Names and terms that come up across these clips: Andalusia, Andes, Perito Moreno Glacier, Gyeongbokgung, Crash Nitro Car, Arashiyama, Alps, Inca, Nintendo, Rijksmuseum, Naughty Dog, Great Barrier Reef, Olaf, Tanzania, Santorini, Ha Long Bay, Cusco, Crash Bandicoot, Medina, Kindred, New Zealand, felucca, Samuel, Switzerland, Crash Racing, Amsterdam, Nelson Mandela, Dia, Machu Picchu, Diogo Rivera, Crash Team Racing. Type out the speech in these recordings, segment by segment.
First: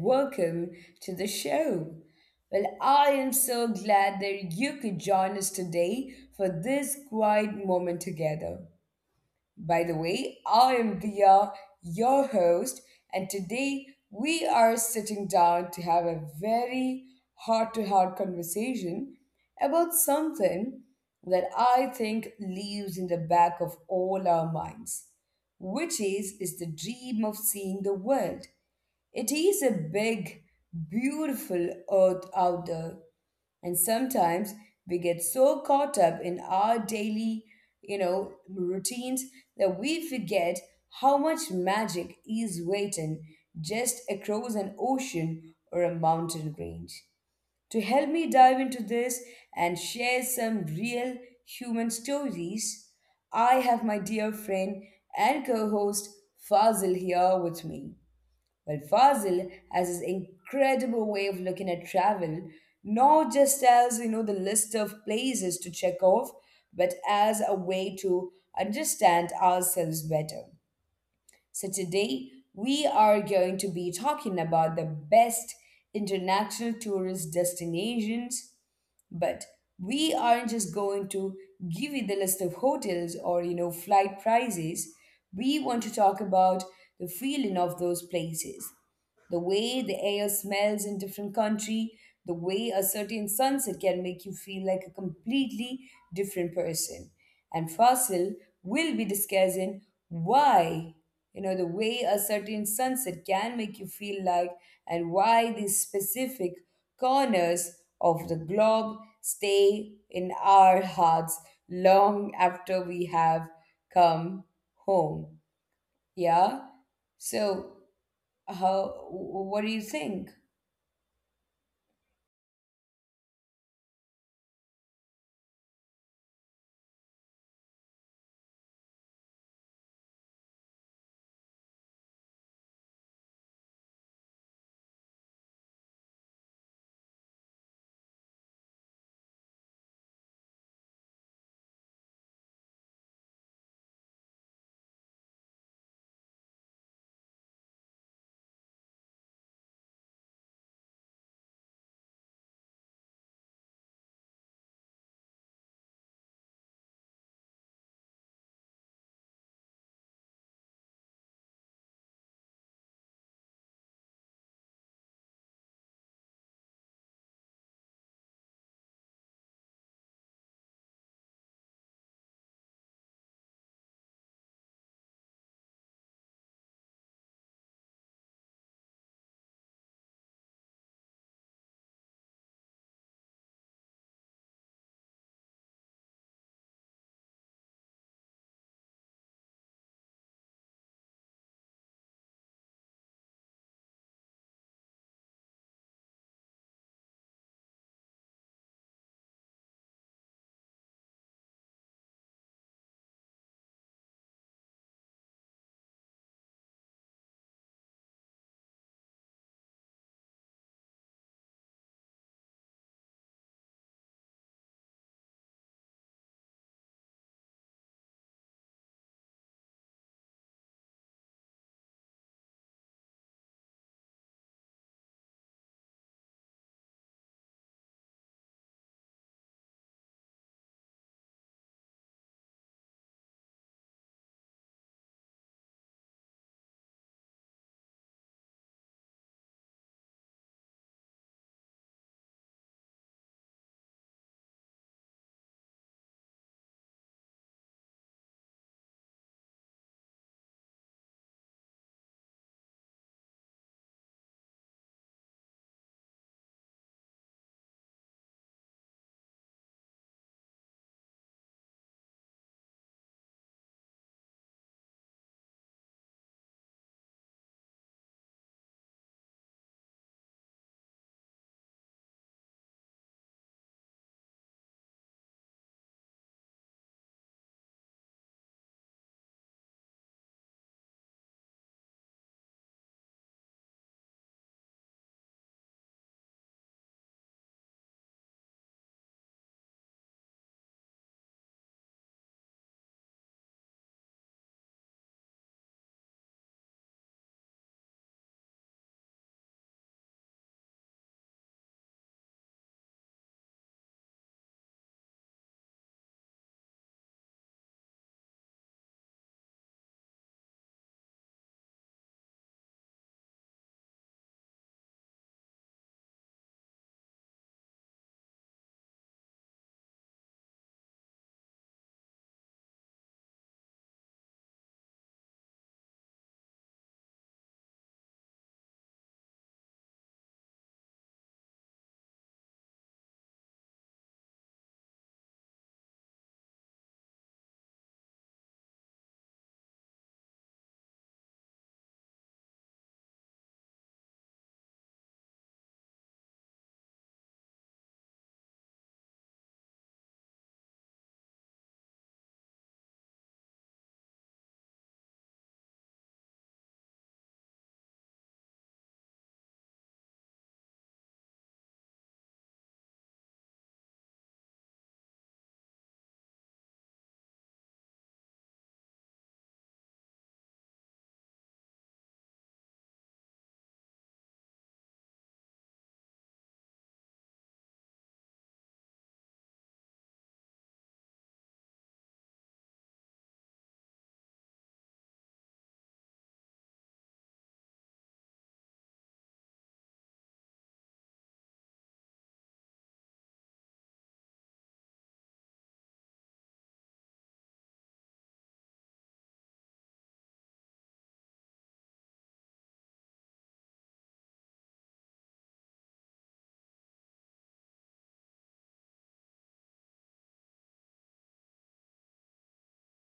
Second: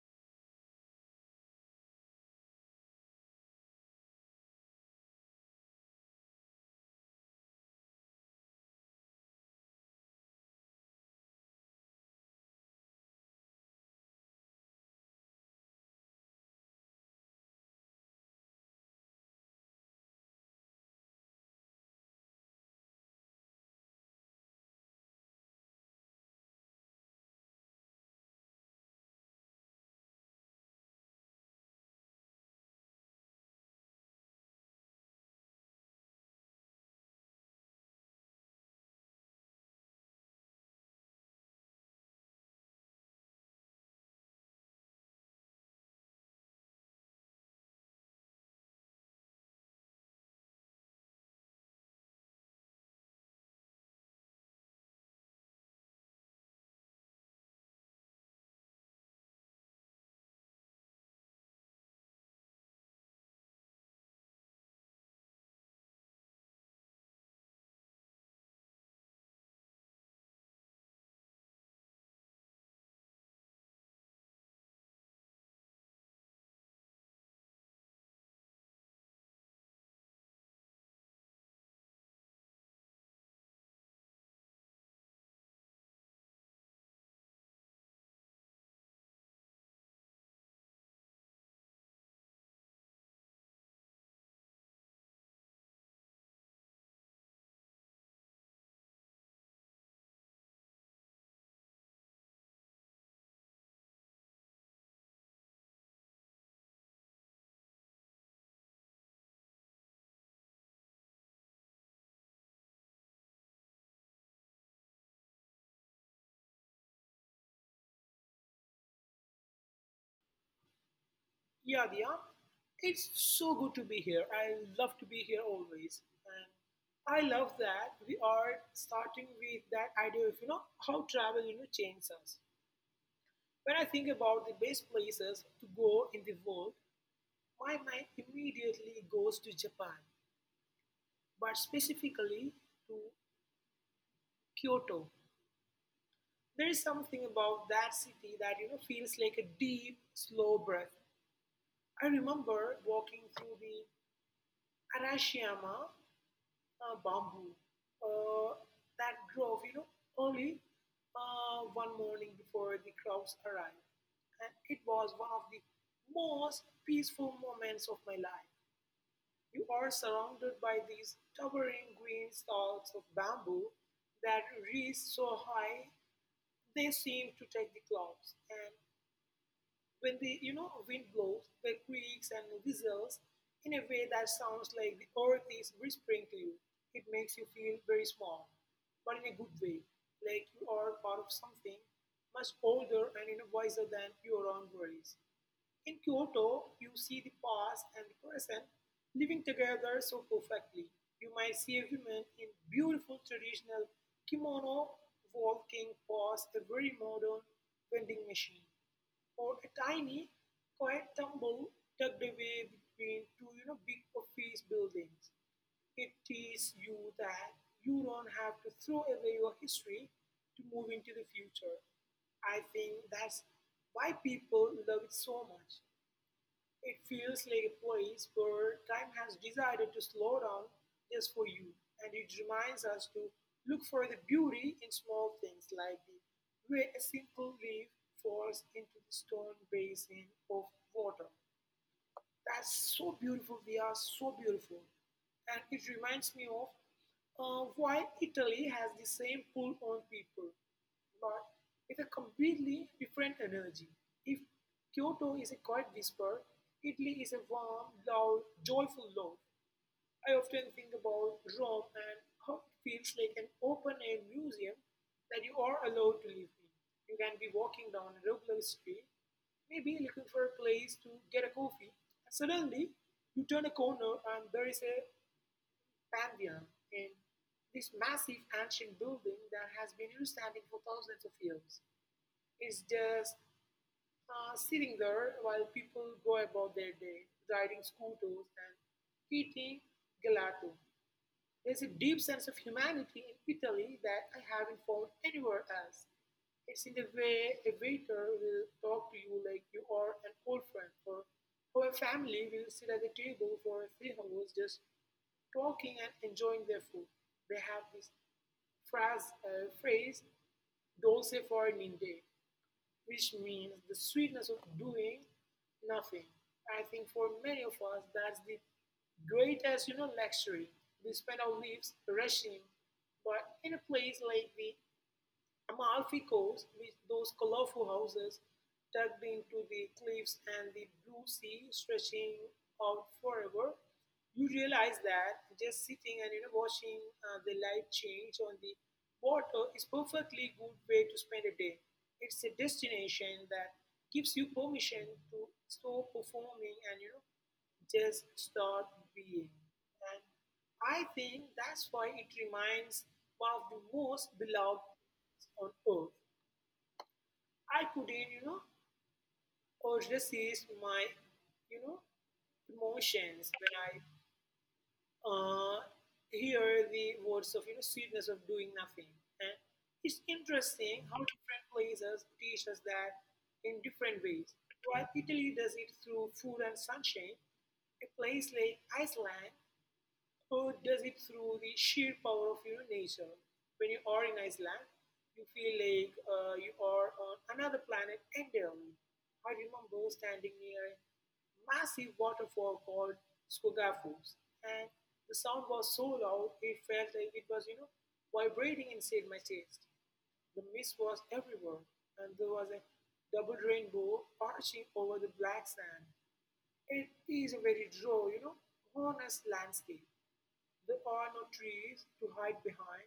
welcome to the show. Well, I am so glad that you could join us today for this quiet moment together. By the way, I am Dia, your host, and today we are sitting down to have a very heart to heart conversation about something that I think lives in the back of all our minds, which is the dream of seeing the world. It is a big, beautiful earth out there. And sometimes we get so caught up in our daily, routines that we forget how much magic is waiting just across an ocean or a mountain range. To help me dive into this and share some real human stories, I have my dear friend and co host Fazil here with me. Well, Fazil has this incredible way of looking at travel, not just as, you know, the list of places to check off, but as a way to understand ourselves better. So today we are going to be talking about the best international tourist destinations, but we aren't just going to give you the list of hotels or, you know, flight prices. We want to talk about the feeling of those places, the way the air smells in different country, the way a certain sunset can make you feel like a completely different person, and fossil will be discussing why, you know, the way a certain sunset can make you feel like, and why these specific corners of the globe stay in our hearts long after we have come home. Yeah. So how, what do you think? Yeah, Diya, it's so good to be here. I love to be here always. And I love that we are starting with that idea of, how travel, changes us. When I think about the best places to go in the world, my mind immediately goes to Japan, but specifically to Kyoto. There is something about that city that, feels like a deep, slow breath. I remember walking through the Arashiyama bamboo uh, that drove, early one morning before the crowds arrived. And it was one of the most peaceful moments of my life. You are surrounded by these towering green stalks of bamboo that reach so high they seem to take the clouds. And when the wind blows, the creaks and whistles in a way that sounds like the earth is whispering to you. It makes you feel very small, but in a good way, like you are part of something much older and, wiser than your own worries. In Kyoto, you see the past and the present living together so perfectly. You might see a woman in beautiful traditional kimono walking past a very modern vending machine, or a tiny, quiet temple tucked away between two, big office buildings. It teaches you that you don't have to throw away your history to move into the future. I think that's why people love it so much. It feels like a place where time has decided to slow down just for you, and it reminds us to look for the beauty in small things like the way a simple leaf falls into the stone basin of water. That's so beautiful. We are so beautiful. And it reminds me of why Italy has the same pull on people, but with a completely different energy. If Kyoto is a quiet whisper, Italy is a warm, loud, joyful love. I often think about Rome and how it feels like an open air museum that you are allowed to live in. You can be walking down a regular street, maybe looking for a place to get a coffee, and suddenly you turn a corner and there is a Pantheon in this massive ancient building that has been here standing for thousands of years. It's just sitting there while people go about their day, riding scooters and eating gelato. There's a deep sense of humanity in Italy that I haven't found anywhere else. It's in the way a waiter will talk to you like you are an old friend, or how a family will sit at the table for 3 hours just talking and enjoying their food. They have this phrase dolce far an, which means the sweetness of doing nothing. I think for many of us, that's the greatest, luxury. We spend our lives rushing, but in a place like the Amalfi Coast, with those colorful houses tucked into the cliffs and the blue sea stretching out forever, you realize that just sitting and watching the light change on the water is perfectly good way to spend a day. It's a destination that gives you permission to stop performing and just start being. And I think that's why it remains one of the most beloved on earth. I couldn't, urge resist my, you know, emotions when I uh, hear the words of, sweetness of doing nothing. And it's interesting how different places teach us that in different ways. While Italy does it through food and sunshine, a place like Iceland or does it through the sheer power of, nature. When you are in Iceland, you feel like you are on another planet entirely. I remember standing near a massive waterfall called Skogafoss, and the sound was so loud it felt like it was, vibrating inside my chest. The mist was everywhere, and there was a double rainbow arching over the black sand. It is a very draw, honest landscape. There are no trees to hide behind,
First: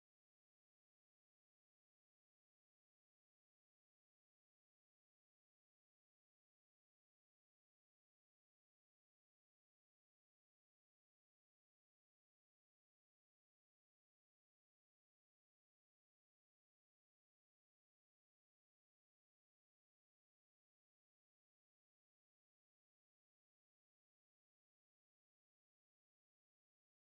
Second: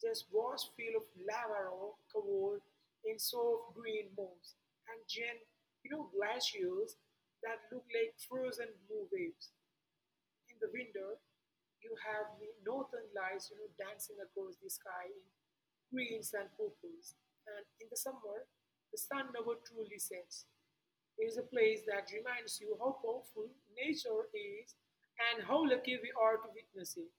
just vast fields of lava rock covered in soft green moss, and giant, glaciers that look like frozen blue waves. In the winter, you have the northern lights, dancing across the sky in greens and purples, and in the summer, the sun never truly sets. It is a place that reminds you how powerful nature is and how lucky we are to witness it.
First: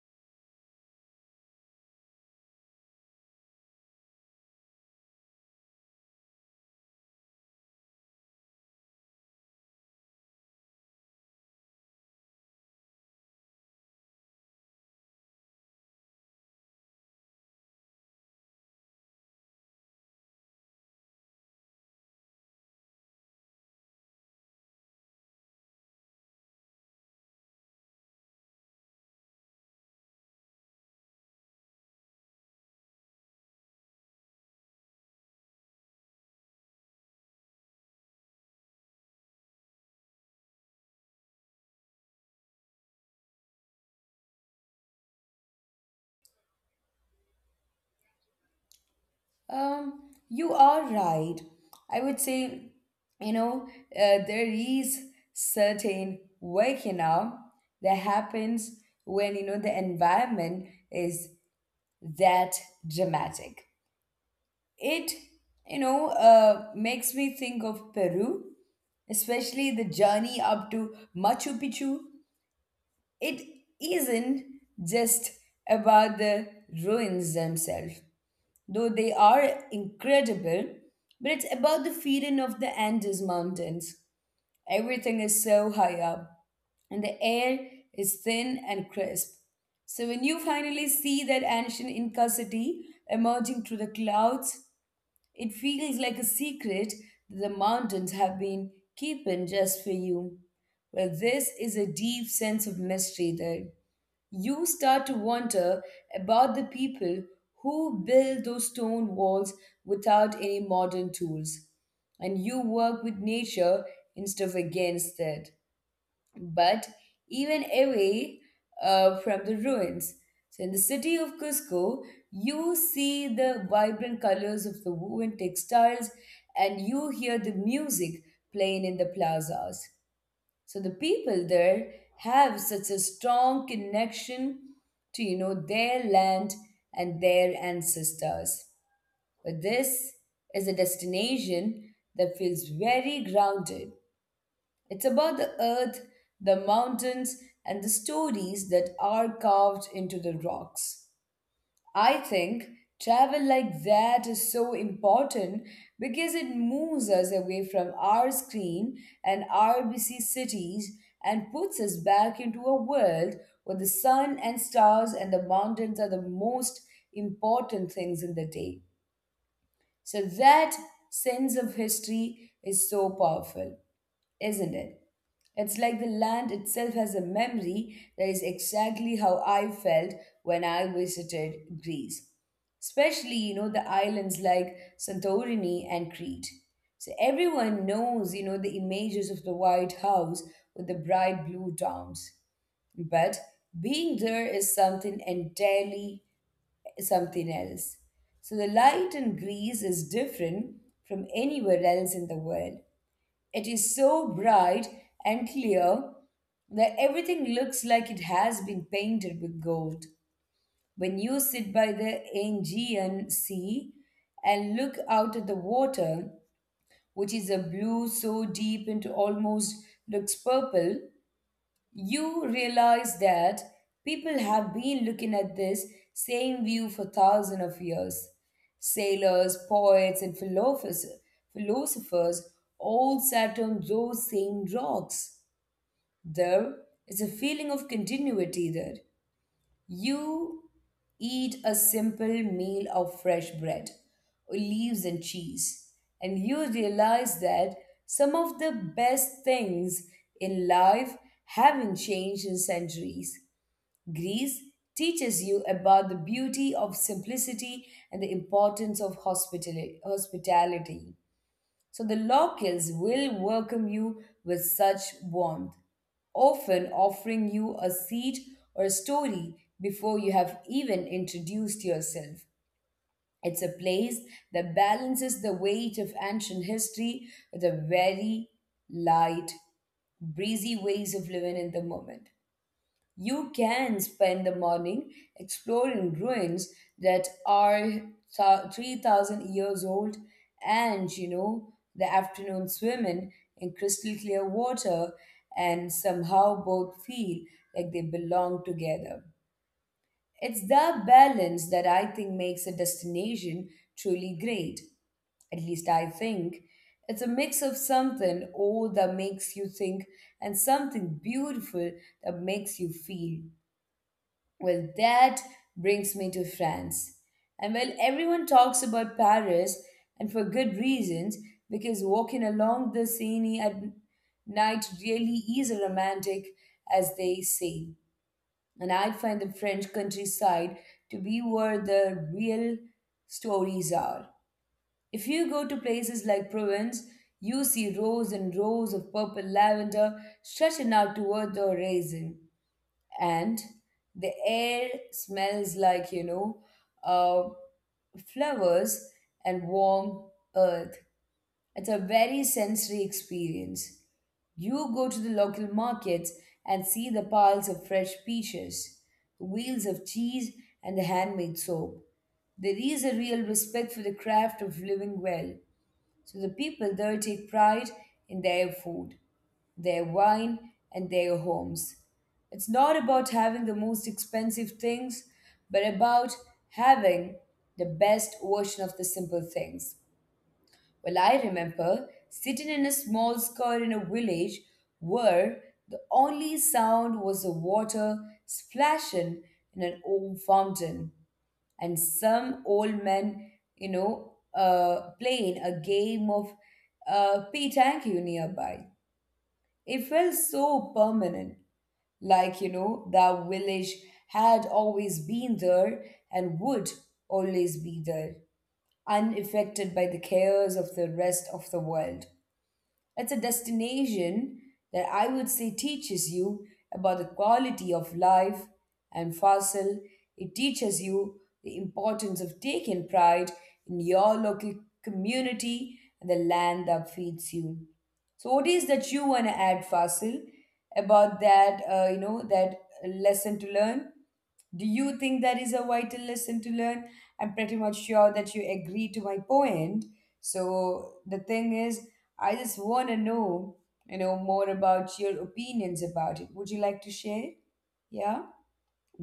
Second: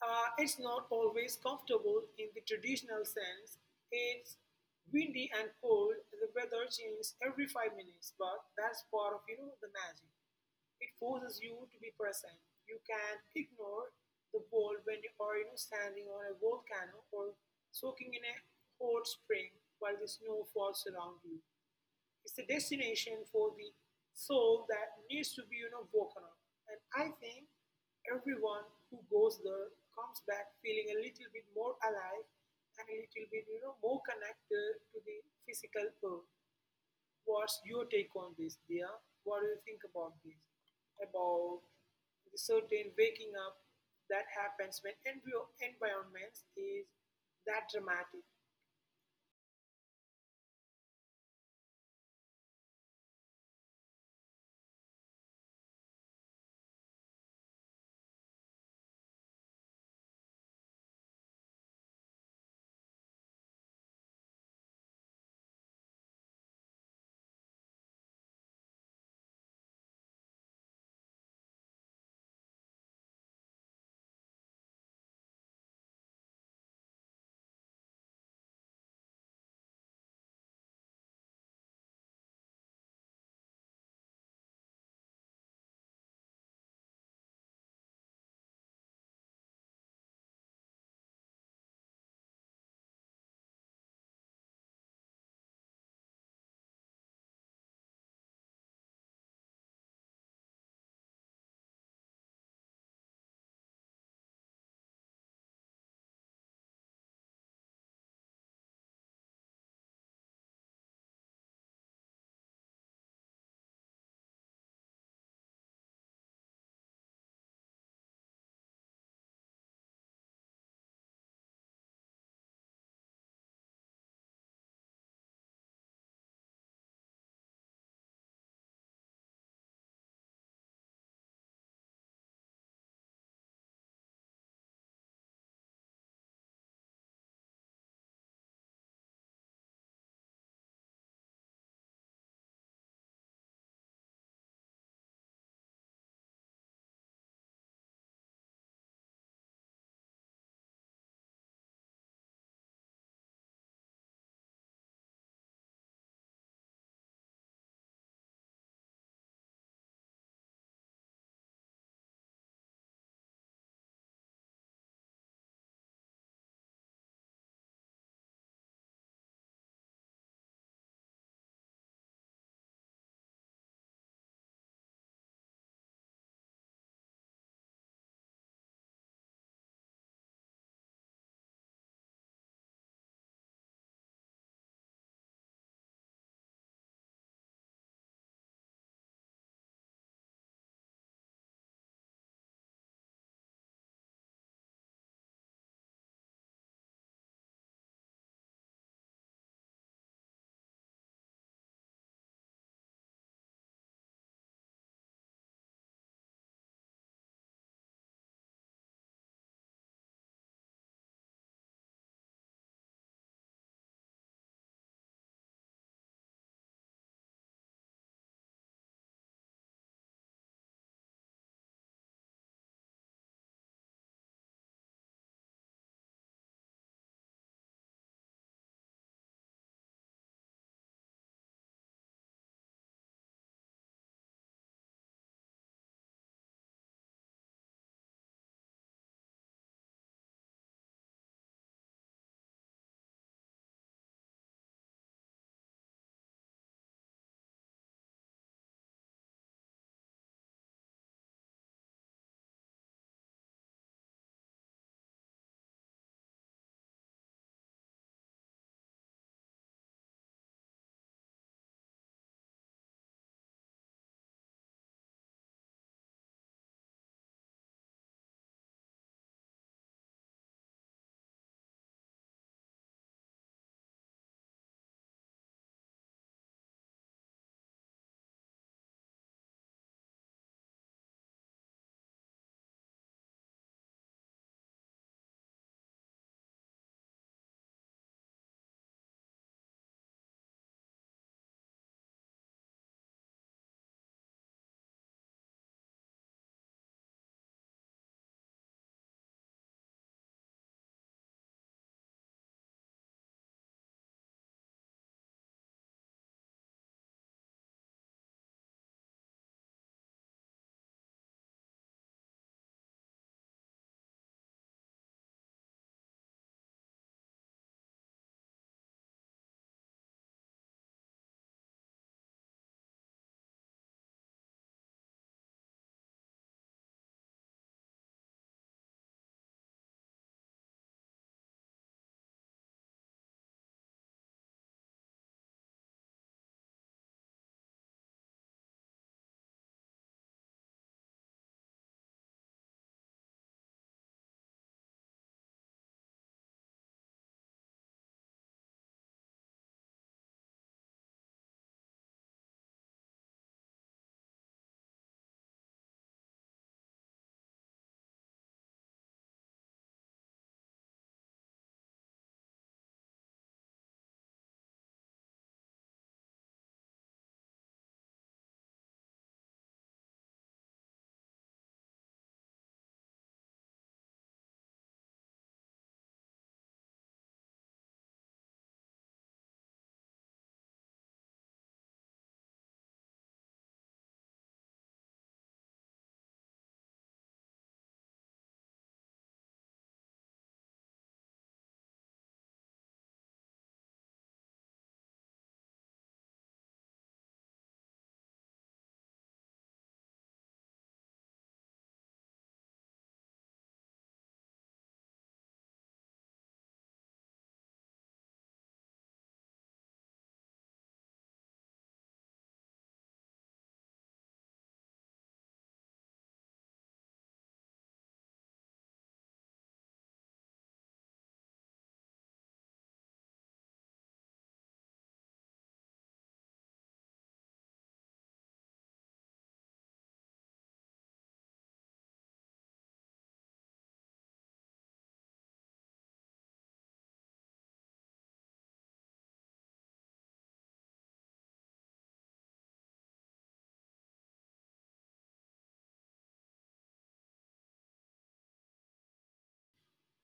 It's not always comfortable in the traditional sense. It's windy and cold. And The weather changes every 5 minutes, but that's part of the magic. It forces you to be present. You can't ignore the world when you are standing on a volcano or soaking in a hot spring while the snow falls around you. It's a destination for the soul that needs to be, woken up. And I think everyone who goes there comes back feeling a little bit more alive and a little bit, more connected to the physical world. What's your take on this, dear? What do you think about this? About the certain waking up that happens when environments is that dramatic. You are right. I would say, you know, there is certain work, you know, that happens when, you know, the environment is that dramatic. It, you know, makes me think of Peru, especially the journey up to Machu Picchu. It isn't just about the ruins themselves, though they are incredible, but it's about the feeling of the Andes Mountains. Everything is so high up, and the air is thin and crisp. So when you finally see that ancient Inca city emerging through the clouds, it feels like a secret that the mountains have been keeping just for you. Well, this is a deep sense of mystery there. You start to wonder about the people who build those stone walls without any modern tools. And you work with nature instead of against it. But even away from the ruins. So in the city of Cusco, you see the vibrant colors of the woven textiles and you hear the music playing in the plazas, so the people there have such a strong connection to, you know, their land and their ancestors. But this is a destination that feels very grounded. It's about the earth, the mountains, and the stories that are carved into the rocks. I think travel like that is so important because it moves us away from our screen and our busy cities and puts us back into a world where the sun and stars and the mountains are the most important things in the day. So that sense of history is so powerful, isn't it? It's like the land itself has a memory. That is exactly how I felt when I visited Greece. Especially, you know, the islands like Santorini and Crete. So everyone knows, you know, the images of the White House with the bright blue domes. But being there is something entirely, something else. So the light in Greece is different from anywhere else in the world. It is so bright and clear that everything looks like it has been painted with gold. When you sit by the Aegean Sea and look out at the water, which is a blue so deep it almost looks purple, you realize that people have been looking at this same view for thousands of years. Sailors, poets, and philosophers all sat on those same rocks. There is a feeling of continuity there. You eat a simple meal of fresh bread, leaves, and cheese, and you realize that some of the best things in life haven't changed in centuries. Greece teaches you about the beauty of simplicity and the importance of hospitality. So the locals will welcome you with such warmth, often offering you a seat or a story before you have even introduced yourself. It's a place that balances the weight of ancient history with a very light, breezy ways of living in the moment. You can spend the morning exploring ruins that are 3000 years old, and, you know, the afternoon swimming in crystal clear water, and somehow both feel like they belong together. It's that balance that I think makes a destination truly great. At least I think. It's a mix of something old that makes you think and something beautiful that makes you feel. Well, that brings me to France. And while everyone talks about Paris, and for good reasons, because walking along the Seine at night really is romantic, as they say. And I find the French countryside to be where the real stories are. If you go to places like Provence, you see rows and rows of purple lavender stretching out toward the horizon, and the air smells like, you know, uh, flowers and warm earth. It's a very sensory experience. You go to the local markets and see the piles of fresh peaches, the wheels of cheese, and the handmade soap. There is a real respect for the craft of living well, so the people there take pride in their food, their wine, and their homes. It's not about having the most expensive things, but about having the best version of the simple things. Well, I remember sitting in a small square in a village where the only sound was the water splashing in an old fountain, and some old men, you know, playing a game of petanque nearby. It felt so permanent, like, you know, that village had always been there and would always be there, unaffected by the cares of the rest of the world. It's a destination that I would say teaches you about the quality of life, and fossil, it teaches you the importance of taking pride in your local community and the land that feeds you. So, what is that you want to add, Fasil, about that? You know, that lesson to learn. Do you think that is a vital lesson to learn? I'm pretty much sure that you agree to my point. So the thing is, I just want to know, you know, more about your opinions about it. Would you like to share? Yeah?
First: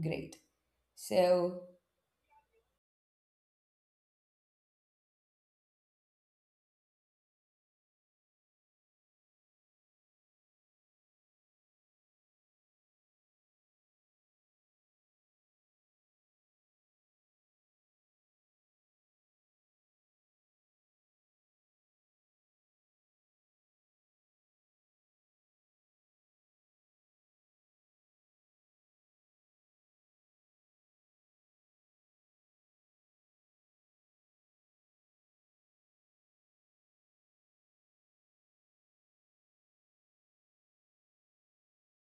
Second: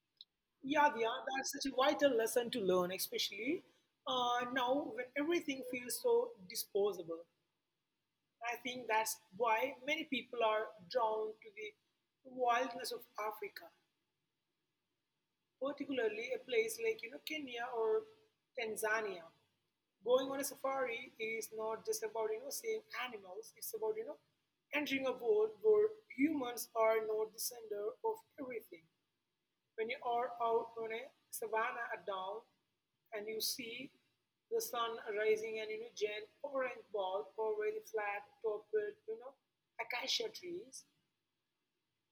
Great. Yeah, yeah, that's So, such a vital lesson to learn, especially now when everything feels so disposable. I think that's why many people are drawn to the wildness of Africa, particularly a place like, Kenya or Tanzania. Going on a safari is not just about seeing animals; it's about entering a world where humans are not the center of everything. When you are out on a savanna at dawn, and you see the sun rising and, giant orange ball over the flat topped, acacia trees,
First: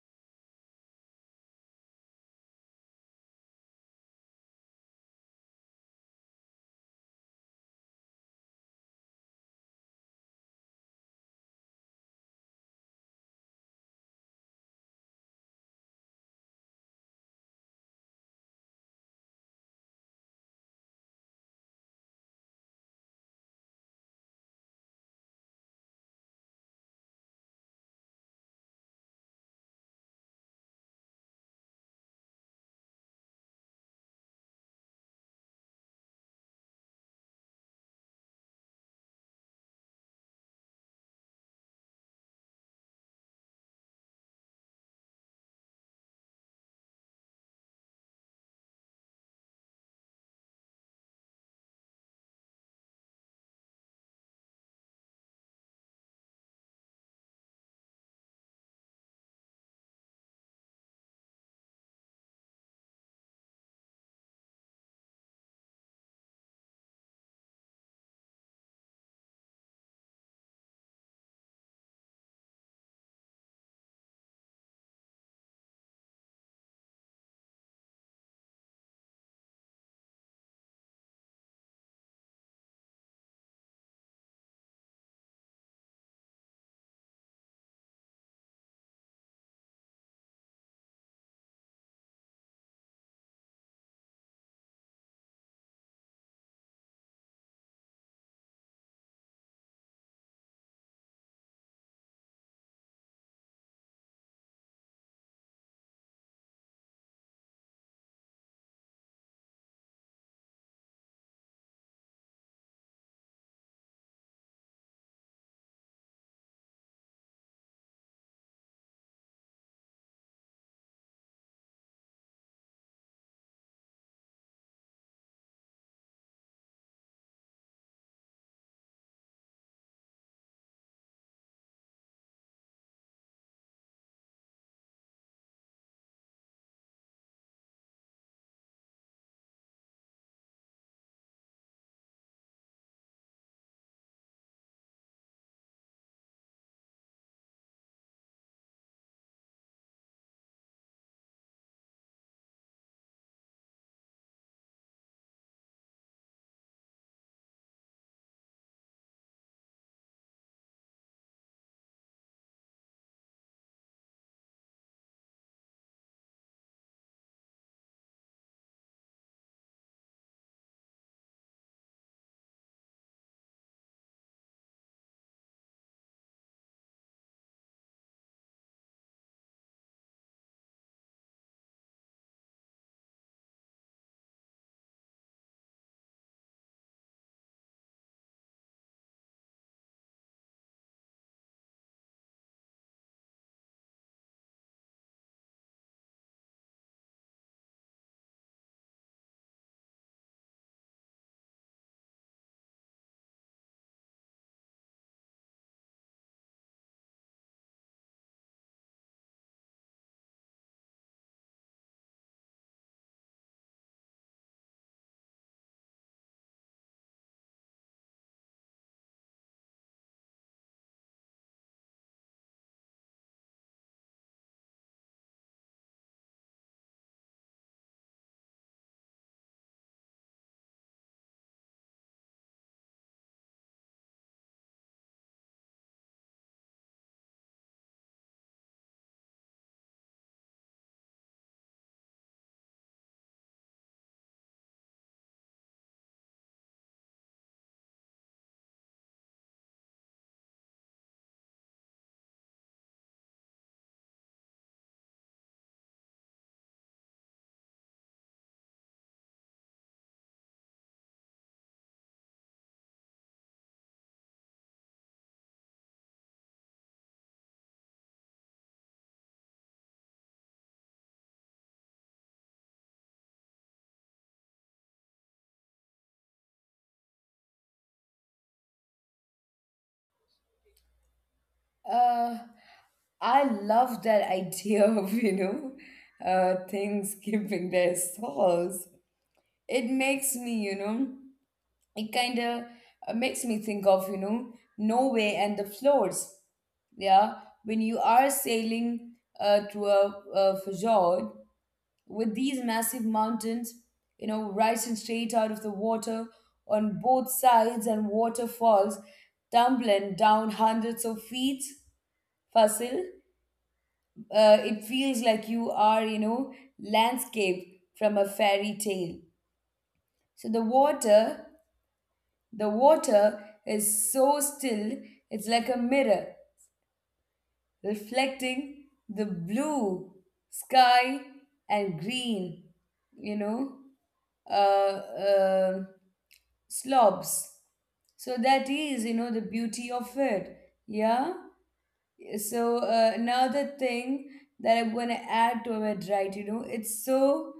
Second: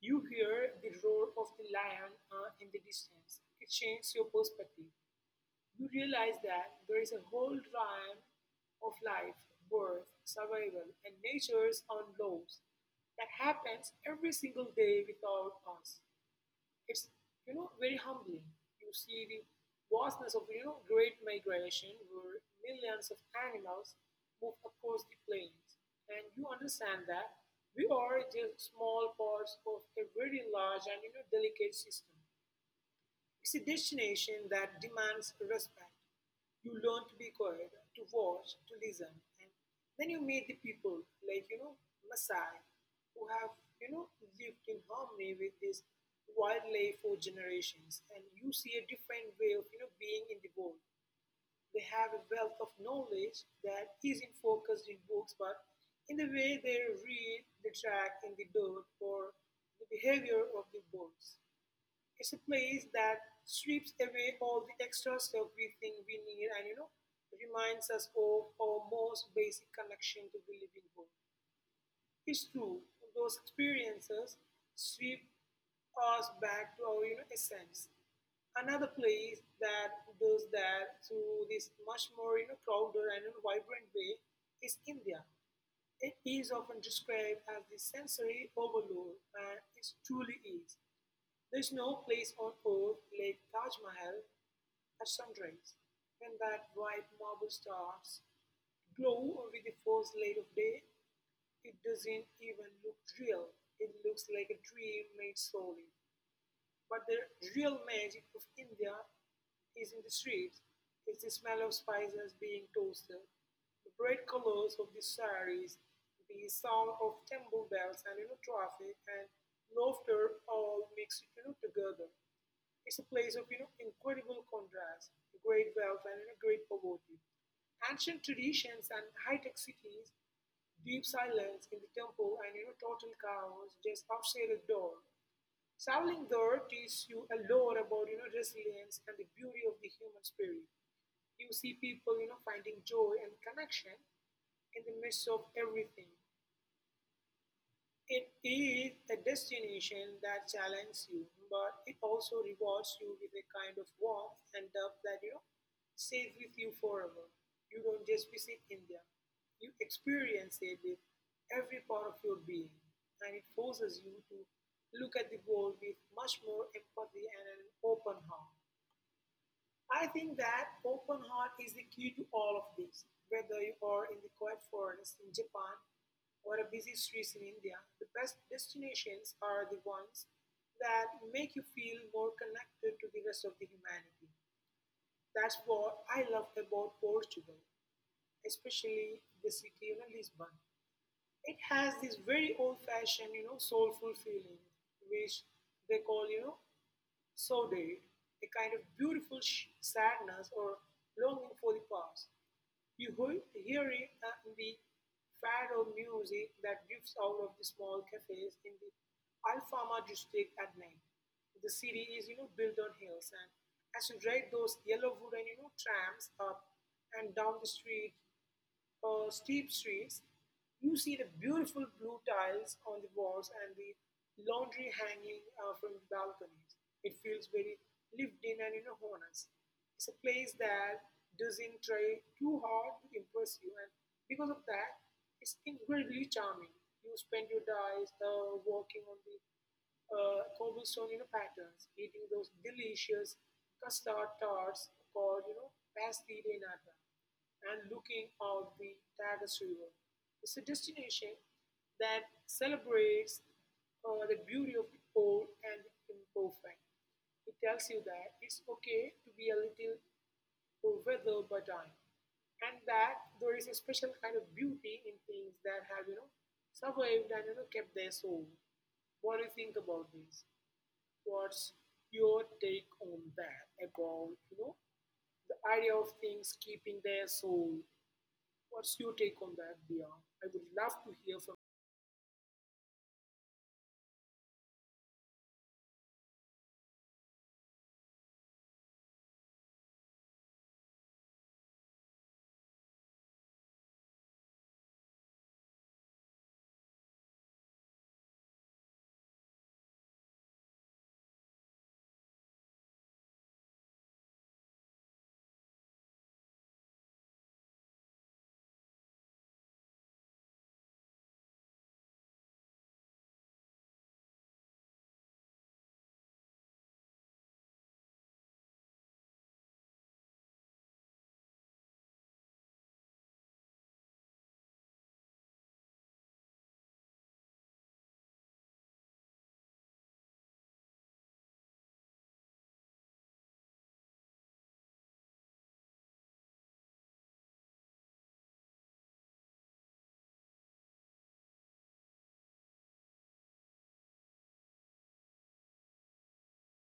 you hear the roar of the lion in the distance. It changes your perspective. You realize that there is a whole realm of life, birth, survival, and nature's own laws that happens every single day without us. It's, very humbling. You see the vastness of, great migration where millions of animals move across the plains, and you understand that we are just small parts of a very large and, delicate system. It's a destination that demands respect. You learn to be quiet, to watch, to listen, and then you meet the people like, Maasai, who have lived in harmony with this wildlife for generations, and you see a different way of being in the world. They have a wealth of knowledge that isn't focused in books, but in the way they read the track in the dirt or the behavior of the birds. It's a place that sweeps away all the extra stuff we think we need and reminds us of our most basic connection to the living world. It's true, those experiences sweep us back to our, essence. Another place that does that through this much more, crowded and, vibrant way is India. It is often described as the sensory overload, and it truly is. There is no place on earth like Taj Mahal at sunrise, when that white marble stars glow with the first light of day. It doesn't even look real. It looks like a dream made slowly. But the real magic of India is in the streets. It's the smell of spices being toasted, the bright colors of the saris, the sound of temple bells and, traffic and laughter all mixed, together. It's a place of, incredible contrast, great wealth and, great poverty. Ancient traditions and high-tech cities, deep silence in the temple and, total chaos just outside the door. Traveling there teaches you a lot about, resilience and the beauty of the human spirit. You see people, finding joy and connection in the midst of everything. It is a destination that challenges you, but it also rewards you with a kind of warmth and love that, stays with you forever. You don't just visit India; you experience it with every part of your being, and it forces you to look at the world with much more empathy and an open heart. I think that open heart is the key to all of this. Whether you are in the quiet forest in Japan or a busy streets in India, the best destinations are the ones that make you feel more connected to the rest of the humanity. That's what I love about Portugal, especially the city of Lisbon. It has this very old-fashioned, soulful feeling, which they call, so they, a kind of beautiful sadness or longing for the past. Hear it in the fado music that drifts out of the small cafes in the Alfama district at night. The city is, built on hills, and as you ride those yellow wooden, trams up and down the steep streets, you see the beautiful blue tiles on the walls and the laundry hanging from the balconies. It feels very lived in and honest. It's a place that doesn't try too hard to impress you, and because of that, it's incredibly charming. You spend your days walking on the cobblestone patterns, eating those delicious custard tarts called pasty de nata and looking out the Tagus River. It's a destination that celebrates the beauty of the old and the imperfect. It tells you that it's okay to be a little weathered by time, and that there is a special kind of beauty in things that have survived and kept their soul. What do you think about this? What's your take on that about the idea of things keeping their soul? What's your take on that, Dia? I would love to hear from. uh, I love that idea of, you know, things keeping their stalls. It makes me, you know, it kind of makes me think of, you know, Norway and the floors. Yeah, when you are sailing through a fjord, with these massive mountains, you know, rising straight out of the water on both sides and waterfalls tumbling down hundreds of feet. Fasil, it feels like you are, you know, landscape from a fairy tale. So the water is so still, it's like a mirror reflecting the blue sky and green, you know, uh, uh, slopes. So that is, you know, the beauty of it. Yeah. So another thing that I'm gonna add to it, right? You know, it's so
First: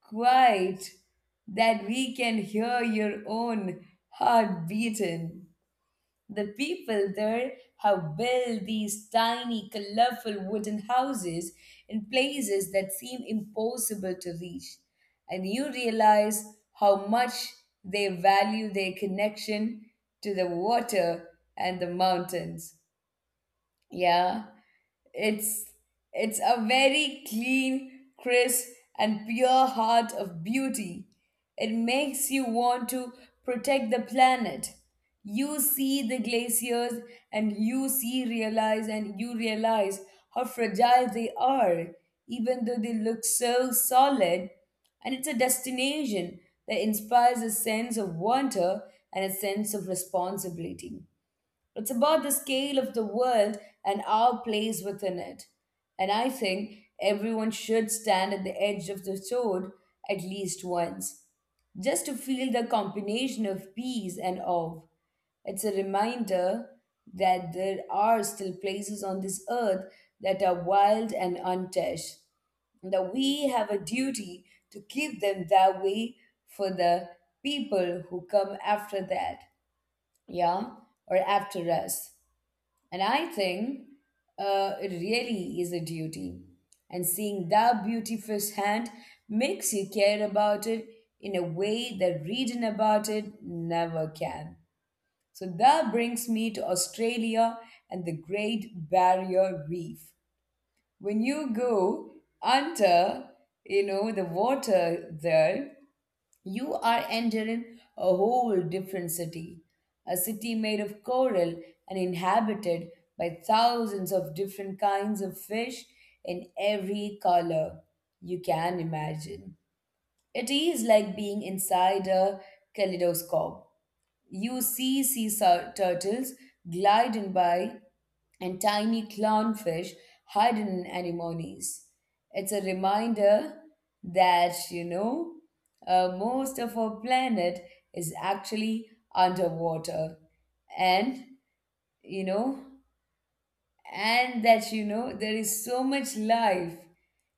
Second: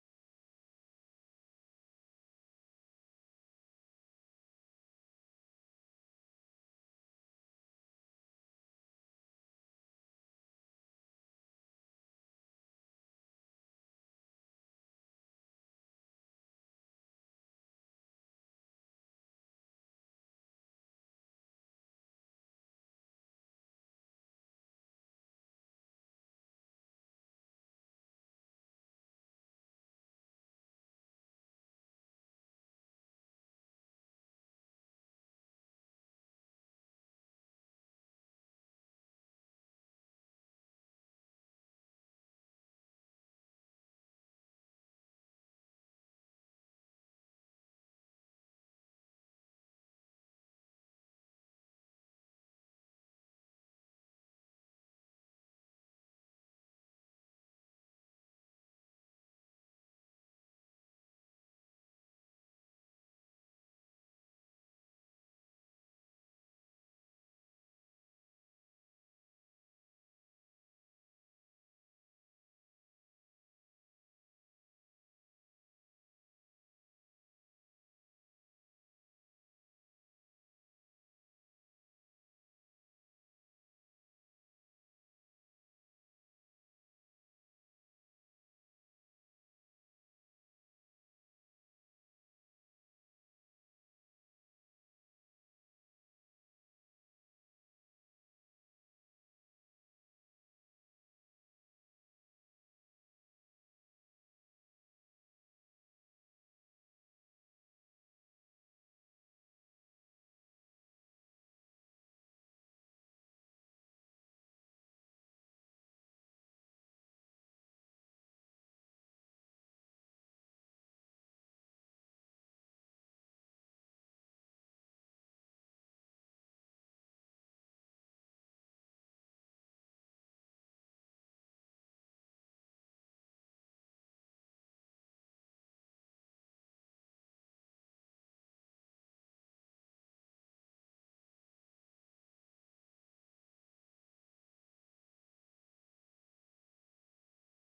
quiet that we can hear your own heart beating. The people there have built these tiny, colorful wooden houses in places that seem impossible to reach. And you realize how much they value their connection to the water and the mountains. Yeah, it's it's a very clean, crisp, and pure heart of beauty. It makes you want to protect the planet. You see the glaciers and you realize how fragile they are, even though they look so solid. And it's a destination that inspires a sense of wonder and a sense of responsibility. It's about the scale of the world and our place within it. And I think everyone should stand at the edge of the sword at least once, just to feel the combination of peace and awe. It's a reminder that there are still places on this earth that are wild and untouched, and that we have a duty to keep them that way for the people who come after that, yeah, or after us. And I think it really is a duty. And seeing that beauty firsthand makes you care about it in a way that reading about it never can. So that brings me to Australia and the Great Barrier Reef. When you go under, you know, the water there, you are entering a whole different city, a city made of coral and inhabited by thousands of different kinds of fish in every color you can imagine. It is like being inside a kaleidoscope. You see turtles gliding by and tiny clownfish hidden in anemones. It's a reminder that most of our planet is actually underwater. And, you know, and that, there is so much life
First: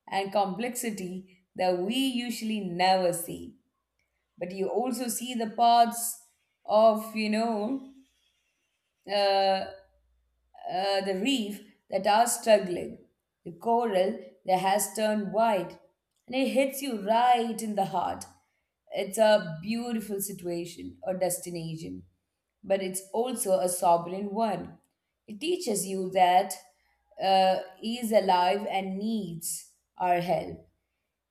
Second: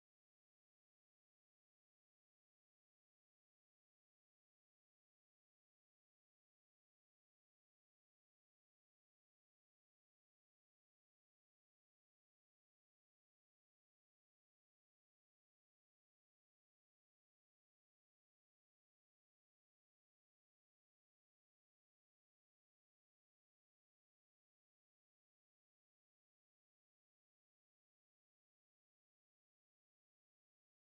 and complexity that we usually never see. But you also see the parts of, you know, uh, uh, the reef that are struggling. The coral that has turned white, and it hits you right in the heart. It's a beautiful situation or destination, but it's also a sovereign one. It teaches you that he is alive and needs our help.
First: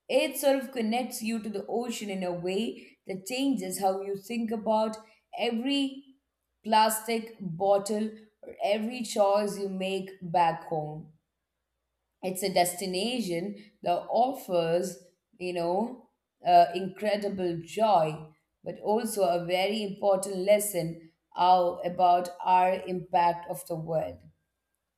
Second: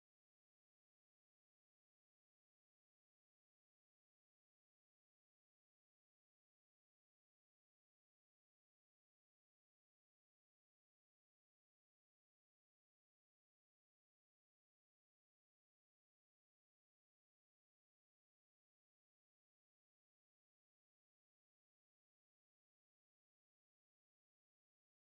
It sort of connects you to the ocean in a way that changes how you think about every plastic bottle or every choice you make back home. It's a destination that offers, you know, incredible joy, but also a very important lesson about our impact of the world.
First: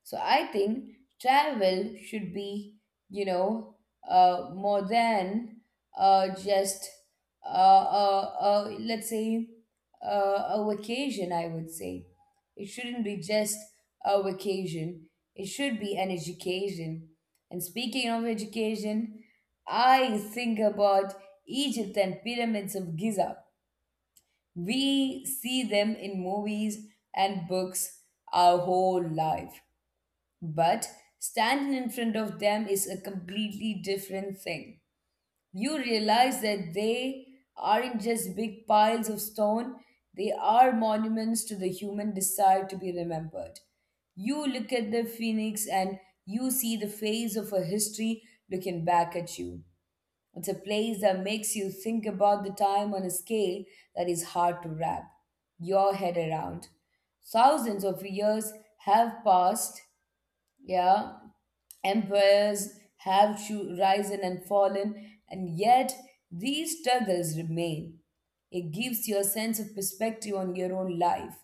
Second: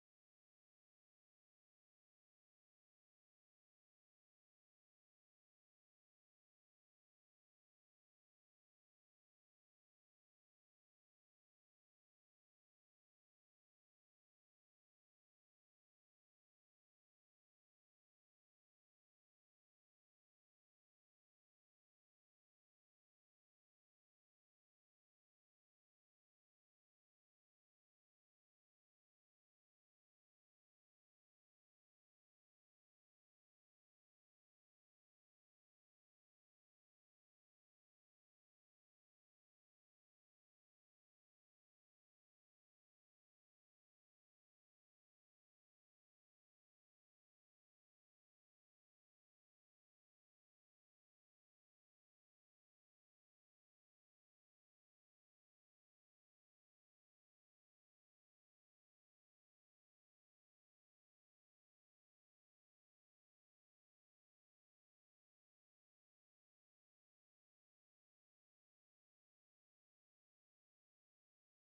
So I think travel should be, you know, more than just let's say a vacation. I would say it shouldn't be just a vacation. It should be an education. And speaking of education, I think about Egypt and pyramids of Giza. We see them in movies and books our whole life, but standing in front of them is a completely different thing. You realize that they aren't just big piles of stone; they are monuments to the human desire to be remembered. You look at the phoenix and you see the face of a history looking back at you. It's a place that makes you think about the time on a scale that is hard to wrap your head around. Thousands of years have passed, yeah, empires have risen and fallen, and yet these struggles remain. It gives you a sense of perspective on your own life.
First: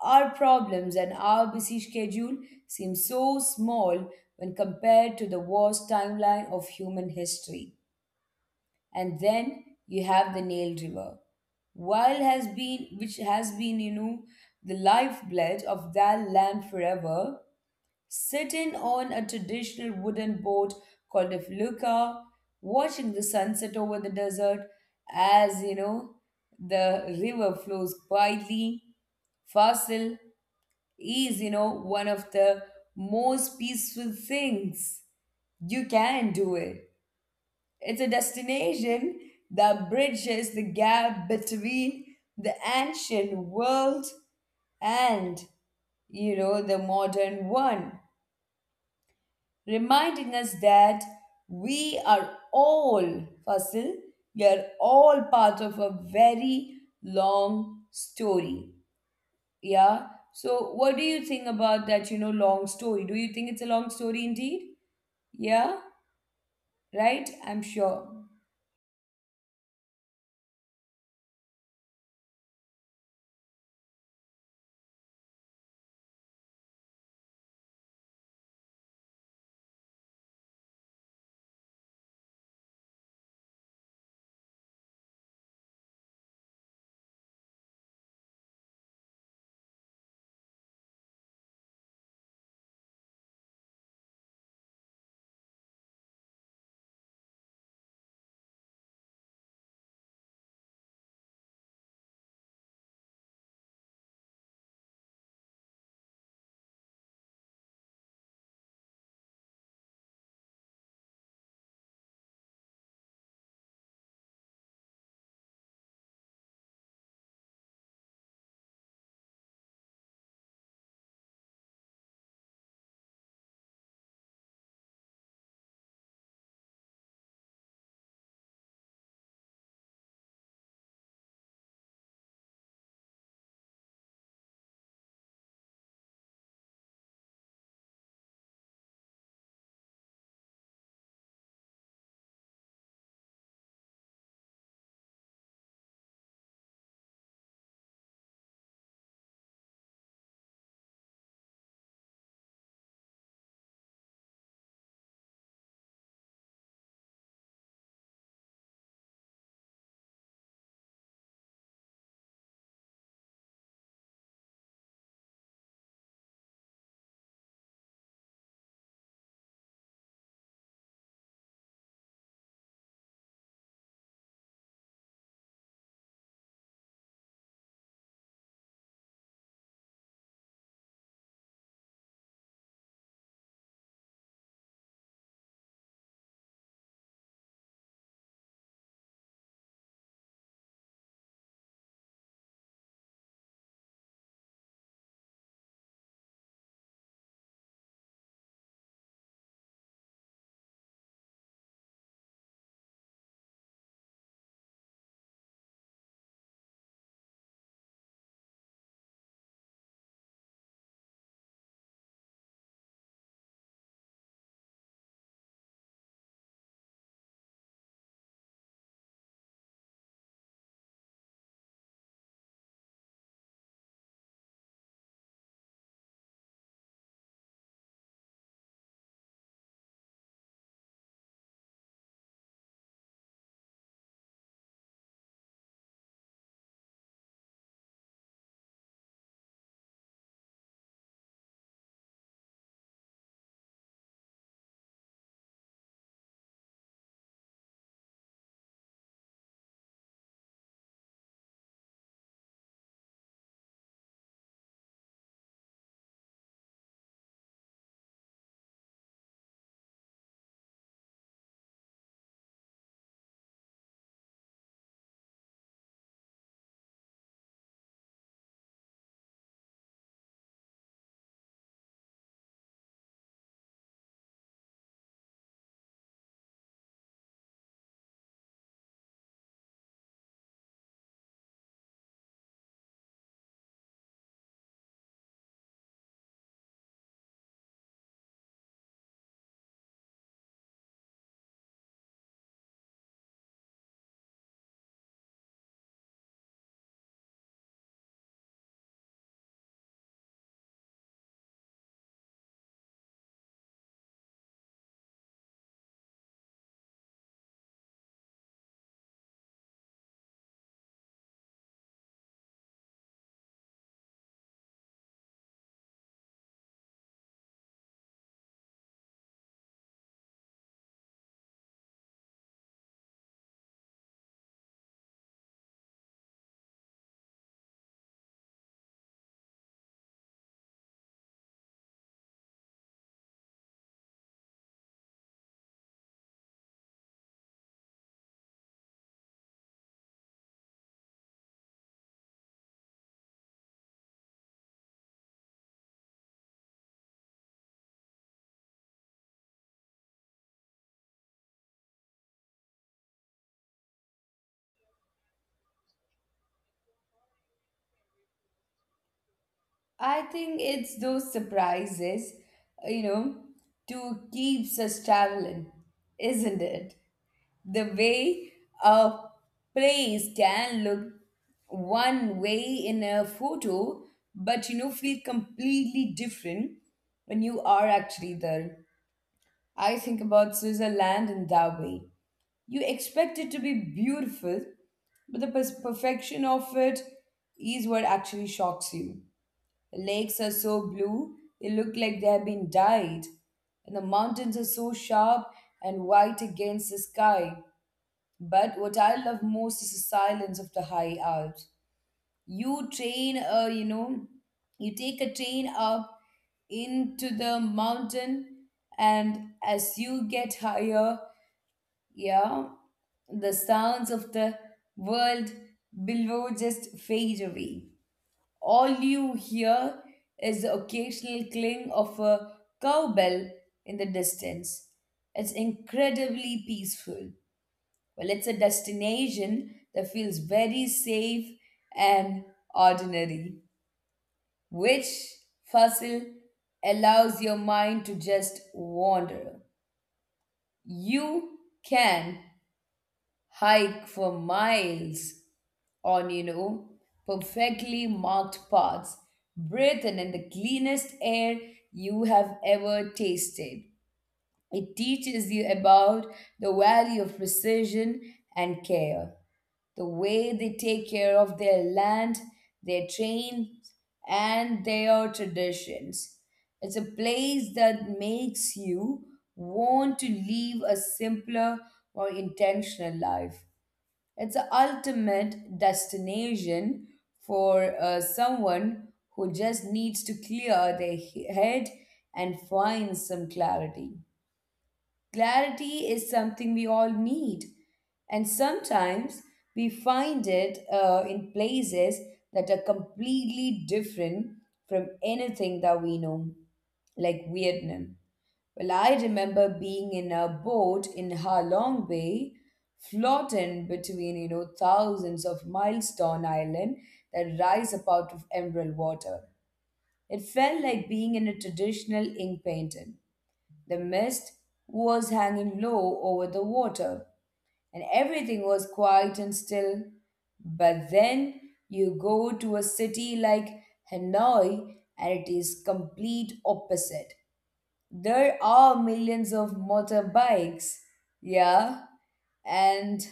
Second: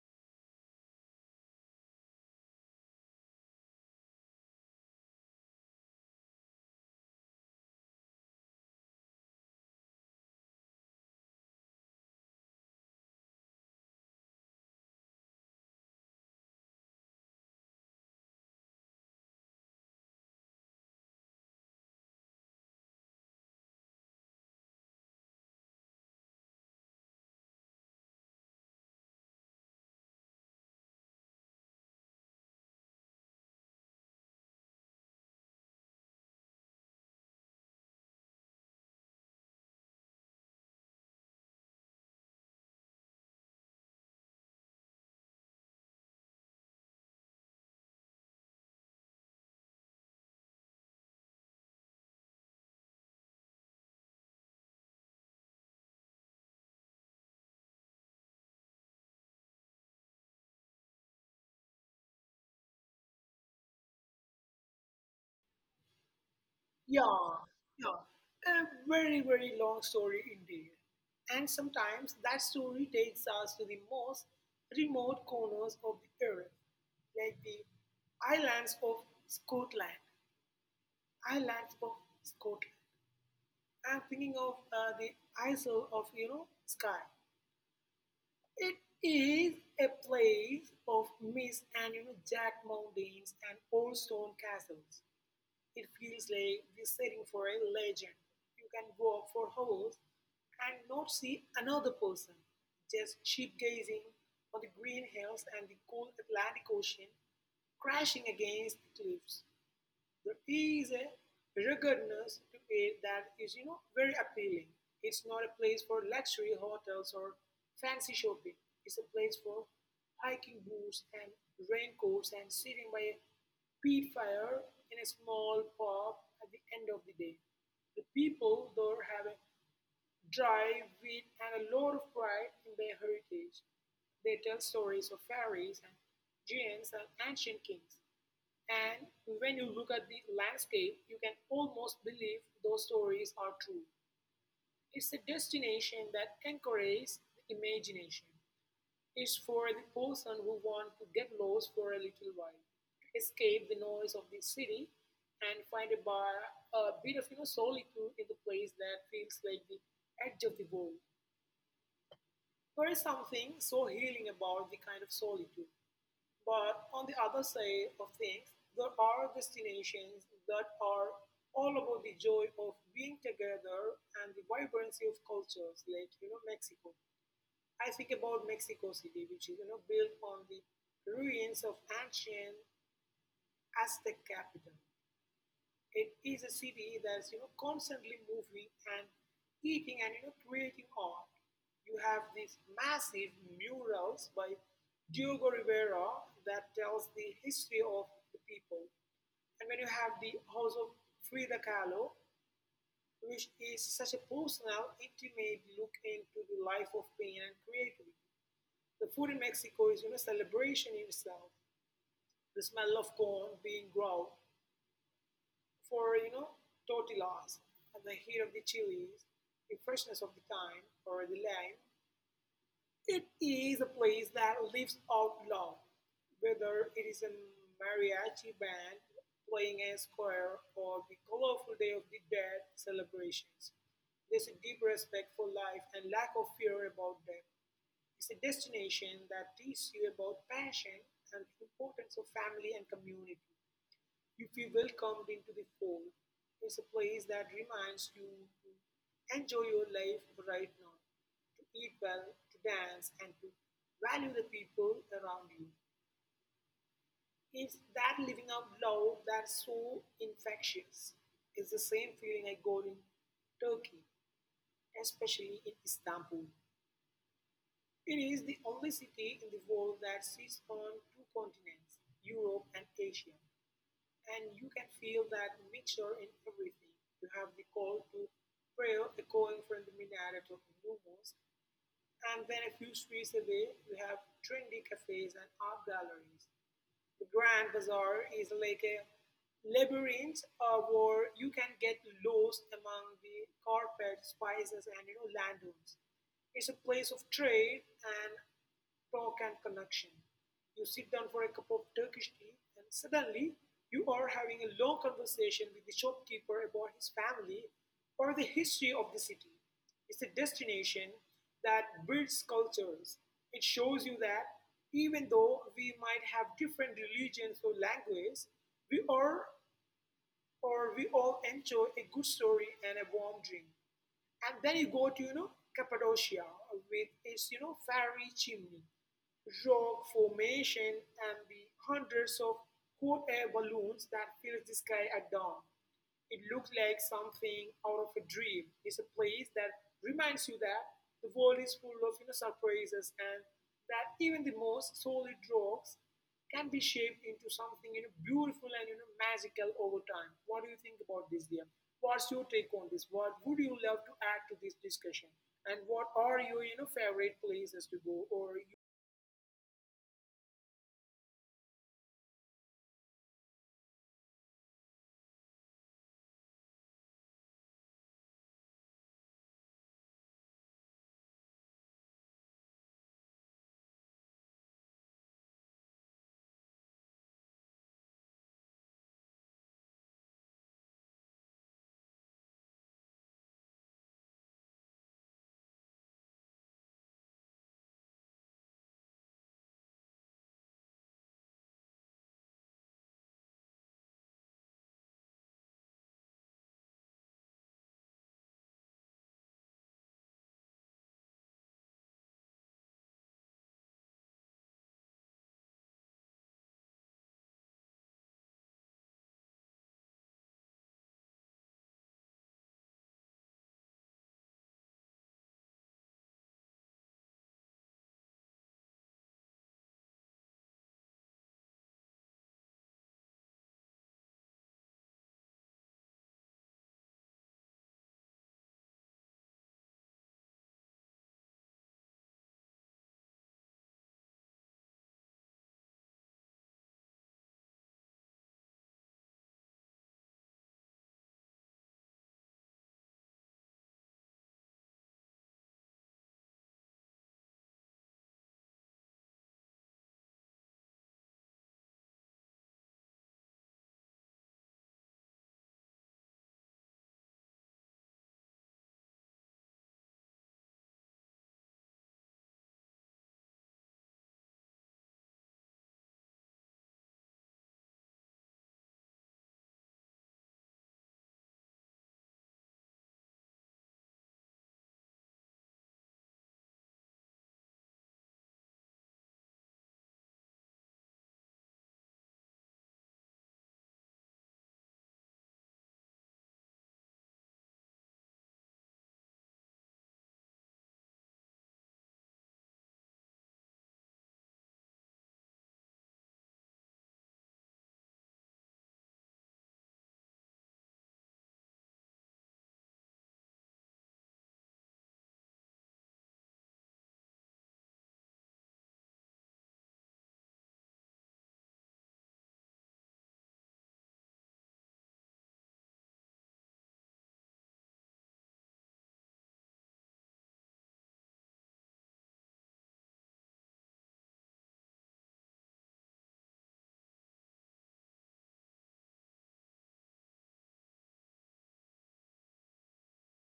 Our problems and our busy schedule seem so small when compared to the vast timeline of human history. And then you have the Nile River, while has been which has been, the lifeblood of that land forever, sitting on a traditional wooden boat called a felucca, watching the sunset over the desert as the river flows quietly. Fasil is one of the most peaceful things. You can do it. It's a destination that bridges the gap between the ancient world and the modern one, reminding us that we are all fossil, we are all part of a very long story. Yeah. So, what do you think about that long story? Do you think it's a long story indeed? Yeah, right? Yeah, I'm sure. yeah. A very, very long story indeed. And sometimes that story takes us to the most remote corners of the earth, like the islands of Scotland. Islands of Scotland. I'm thinking of the isle of, Skye. It is a place of mist and, jagged mountains and old stone castles. It feels like we're sitting for a legend. You can walk for hours and not see another person, just sheep gazing on the green hills and the cold Atlantic Ocean crashing against the cliffs. There is a ruggedness to it that is, very appealing. It's not a place for luxury hotels or fancy shopping. It's a place for hiking boots and raincoats and sitting by a peat fire in a small pub at the end of the day. The people there have a dry wit and a lot of pride in their heritage. They tell stories of fairies and giants and ancient kings. And when you look at the landscape, you can almost believe those stories are true. It's a destination that encourages the imagination. It's for the person who wants to get lost for a little while, escape the noise of the city, and find a bit of solitude in the place that feels like the edge of the world. There is something so healing about the kind of solitude. But on the other side of things, there are destinations that are all about the joy of being together and the vibrancy of cultures, like Mexico. I think about Mexico City, which is built on the ruins of ancient Aztec capital. It is a city that's constantly moving and eating and creating art. You have these massive murals by Diogo Rivera that tells the history of the people, and when you have the house of Frida Kahlo, which is such a personal, intimate look into the life of pain and creativity. The food in Mexico is celebration in itself. The smell of corn being ground for tortillas and the heat of the chilies, the freshness of the thyme or the lime, it is a place that lives out loud, whether it is a mariachi band playing a square or the colorful Day of the Dead celebrations. There's a deep respect for life and lack of fear about death. It's a destination that teaches you about passion and the importance of family and community. You feel welcomed into the fold. It's a place that reminds you to enjoy your life right now, to eat well, to dance, and to value the people around you. It's that living out loud that's so infectious. It's the same feeling I got in Turkey, especially in Istanbul. It is the only city in the world that sits on two continents, Europe and Asia. And you can feel that mixture in everything. You have the call to prayer echoing from the minaret of the Lumos, and then a few streets away, we have trendy cafes and art galleries. The Grand Bazaar is like a labyrinth where you can get lost among the carpets, spices, and, lanterns. It's a place of trade and talk and connection. You sit down for a cup of Turkish tea, and suddenly you are having a long conversation with the shopkeeper about his family or the history of the city. It's a destination that builds cultures. It shows you that even though we might have different religions or language, we are or we all enjoy a good story and a warm drink. And then you go to Cappadocia with its fiery chimney, rock formation, and the hundreds of hot air balloons that fill the sky at dawn. It looks like something out of a dream. It's a place that reminds you that the world is full of, surprises and that even the most solid rocks can be shaped into something beautiful and magical over time. What do you think about this, dear? What's your take on this? What would you love to add to this discussion? And what are your favorite places to go? Or I think it's those surprises, you know, to keeps us traveling, isn't it? The way a place can look one way in a photo, but feel completely different when you are actually there. I think about Switzerland in that way. You expect it to be beautiful, but the perfection of it is what actually shocks you. The lakes are so blue they look like they have been dyed, and the mountains are so sharp and white against the sky. But what I love most is the silence of the high Alps. You train, uh, you know, you take a train up into the mountain, and as you get higher, yeah, the sounds of the world below just fade away. All you hear is the occasional cling of a cowbell in the distance. It's incredibly peaceful. Well, it's a destination that feels very safe and ordinary, which fossil allows your mind to just wander. You can hike for miles on perfectly marked paths, breathe in the cleanest air you have ever tasted. It teaches you about the value of precision and care, the way they take care of their land, their trains, and their traditions. It's a place that makes you want to live a simpler, more intentional life. It's the ultimate destination for someone who just needs to clear their head and find some clarity. Clarity is something we all need, and sometimes we find it in places that are completely different from anything that we know, like Vietnam. Well, I remember being in a boat in Ha Long Bay, floating between thousands of milestone island that rise up out of emerald water. It felt like being in a traditional ink painting. The mist was hanging low over the water, and everything was quiet and still. But then you go to a city like Hanoi, and it is complete opposite. There are millions of motorbikes, yeah, and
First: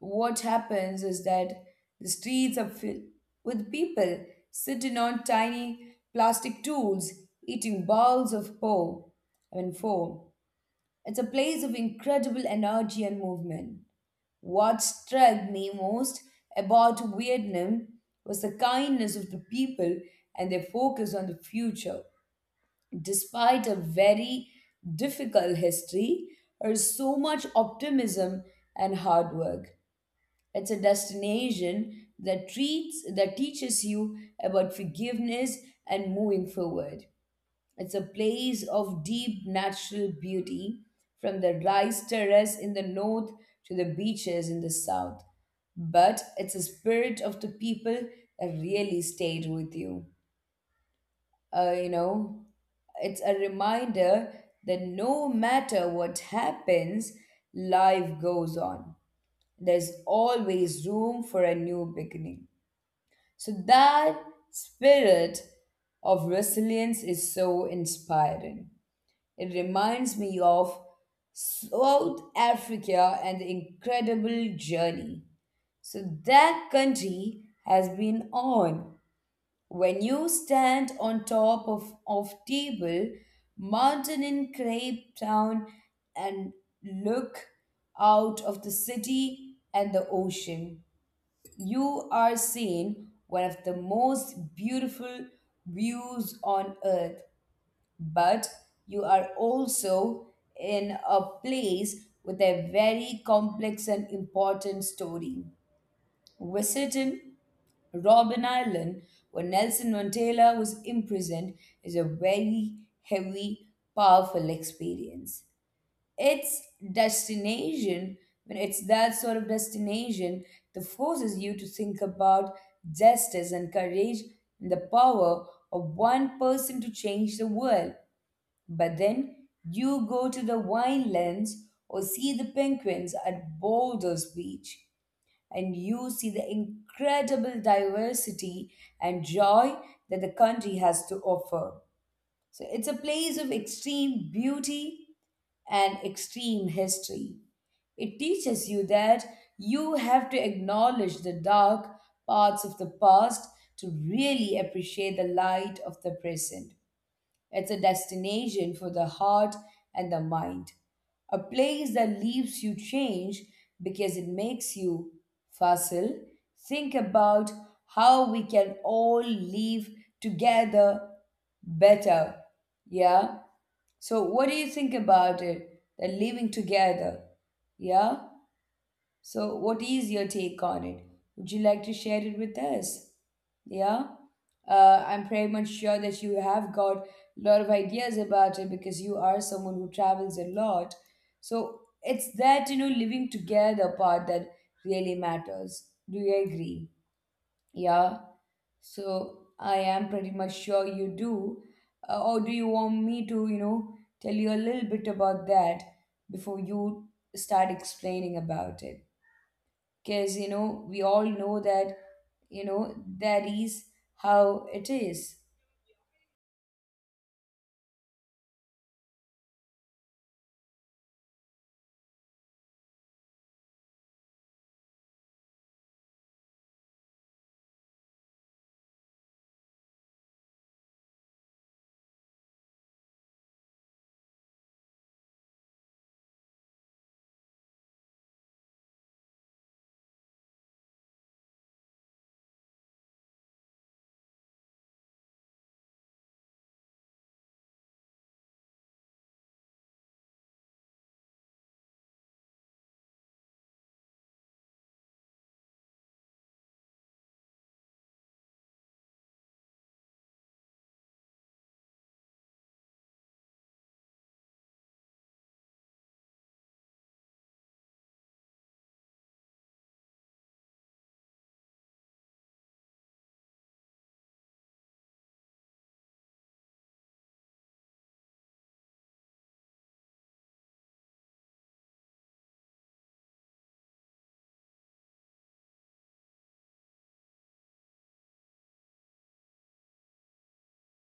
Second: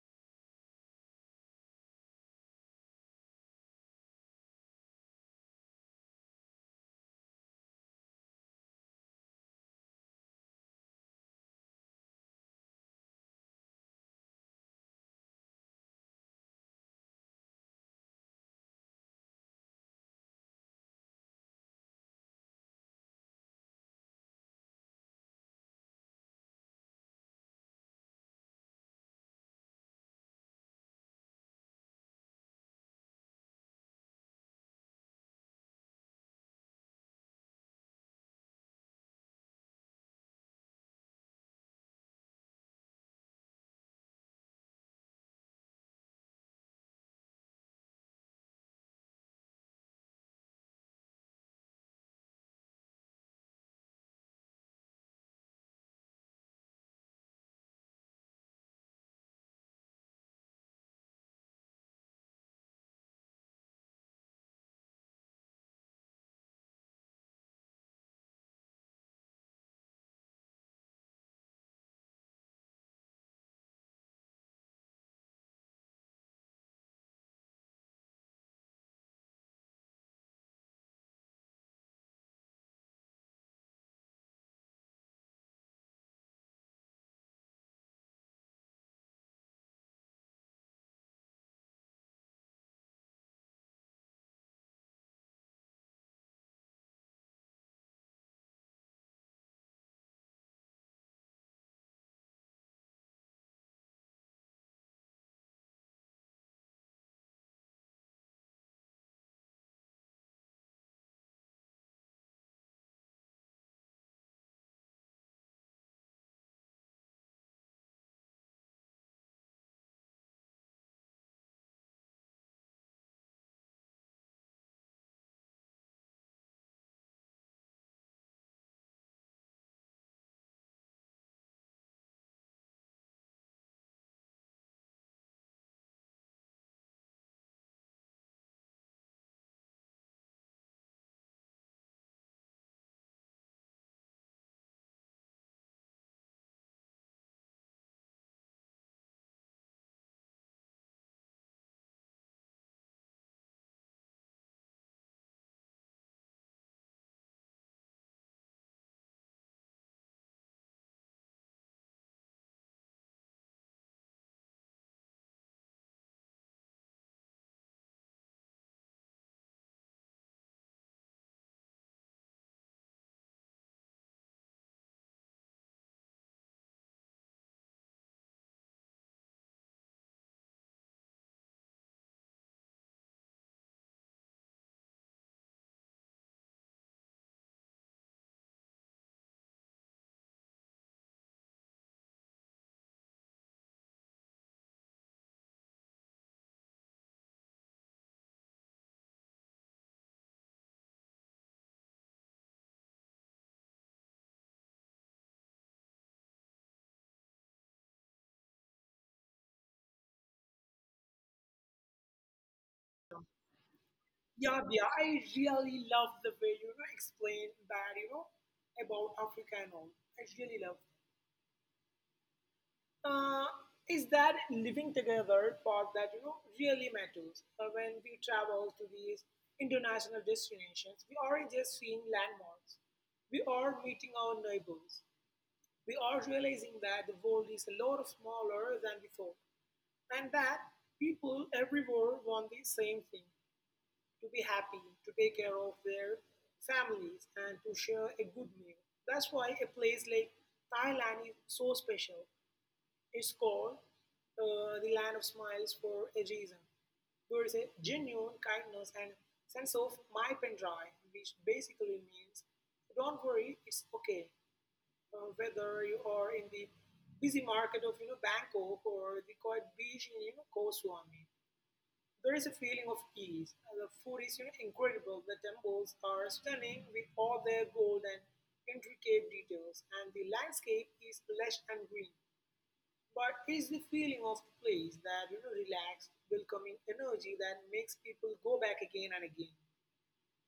what happens is that the streets are filled with people sitting on tiny plastic stools, eating bowls of po. I mean, foam. It's a place of incredible energy and movement. What struck me most about Vietnam was the kindness of the people and their focus on the future. Despite a very difficult history, there is so much optimism and hard work. It's a destination that treats that teaches you about forgiveness and moving forward. It's a place of deep natural beauty, from the rice terrace in the north to the beaches in the south. But it's the spirit of the people that really stayed with you. Uh, you know, it's a reminder that no matter what happens, life goes on. There's always room for a new beginning. So that spirit of resilience is so inspiring. It reminds me of South Africa and the incredible journey so that country has been on. When you stand on top of Table Mountain in Cape Town and look out of the city and the ocean, you are seeing one of the most beautiful views on earth, but you are also in a place with a very complex and important story. Visiting Robben Island, where Nelson Mandela was imprisoned, is a very heavy, powerful experience. Its destination, when it's that sort of destination that forces you to think about justice and courage and the power of one person to change the world. But then you go to the winelands or see the penguins at Boulders Beach, and you see the incredible diversity and joy that the country has to offer. So it's a place of extreme beauty and extreme history. It teaches you that you have to acknowledge the dark parts of the past to really appreciate the light of the present. It's a destination for the heart and the mind, a place that leaves you change because it makes you facile. Think about how we can all live together better. Yeah? So, what do you think about it? The living together. Yeah? So, what is your take on it? Would you like to share it with us? Yeah, I'm pretty much sure that you have got a lot of ideas about it because you are someone who travels a lot. So, it's that living together part that really matters. Do you agree? Yeah, so I am pretty much sure you do. Or do you want me to, tell you a little bit about that before you start explaining about it? Because we all know that that is how it yeah, is. yeah, I really love the way explain that about Africa and all. I really love uh, is that living together part that really matters. When we travel to these international destinations, we aren't just seeing landmarks. We are meeting our neighbors. We are realizing that the world is a lot smaller than we thought, and that people everywhere want the same thing: to be happy, to take care of their families, and to share a good meal. That's why a place like Thailand is so special. Is called the land of smiles for a reason. There is a genuine kindness and sense of my pen dry, which basically means don't worry, it's okay. Whether you are in the busy market of Bangkok or the quiet beach in Koh Samui, there is a feeling of ease. The food is incredible. The temples are stunning with all their gold and intricate details, and the landscape is lush and green. But it's the feeling of the place, that, relaxed, welcoming energy that makes people go back again and again.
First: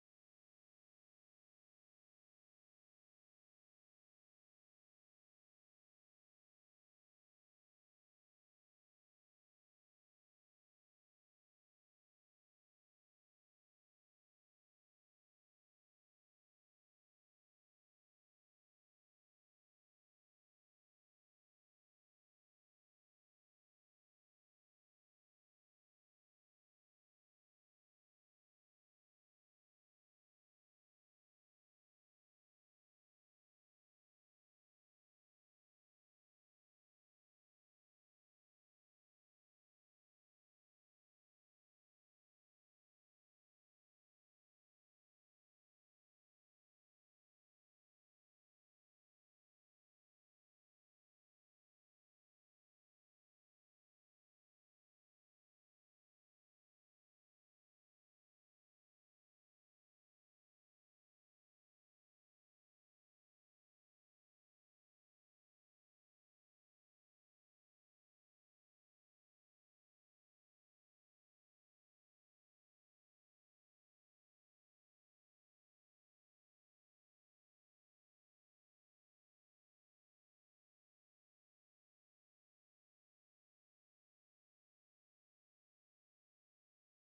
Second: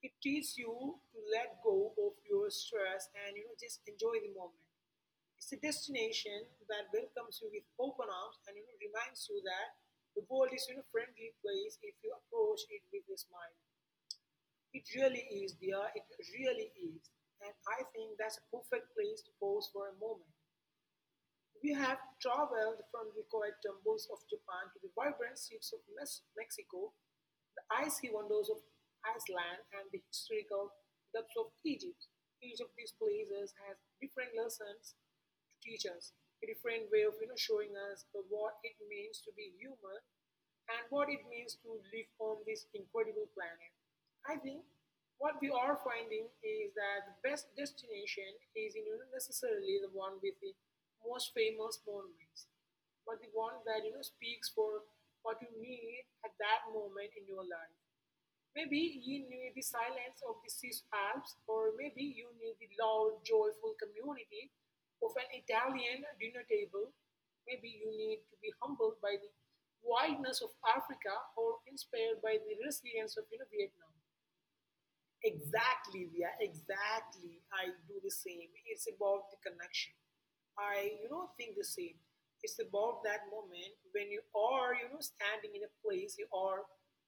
It teaches you to let go of your stress and just enjoy the moment. It's a destination that welcomes you with open arms and reminds you that the world is friendly place if you approach it with a smile. It really is, dear. It really is, and I think that's a perfect place to pause for a moment. We have traveled from the quiet jungles of Japan to the vibrant streets of Mexico, the icy wonders of Iceland, and the historical depths of Egypt. Each of these places has different lessons to teach us, a different way of showing us the, what it means to be human and what it means to live on this incredible planet. I think what we are finding is that the best destination isn't, necessarily the one with the most famous monuments, but the one that speaks for what you need at that moment in your life. Maybe you need the silence of the Swiss Alps, or maybe you need the loud, joyful community of an Italian dinner table. Maybe you need to be humbled by the wildness of Africa or inspired by the resilience of, Vietnam. Exactly, yeah, exactly. I do the same. It's about the connection. I, think the same. It's about that moment when you are, you know, standing in a place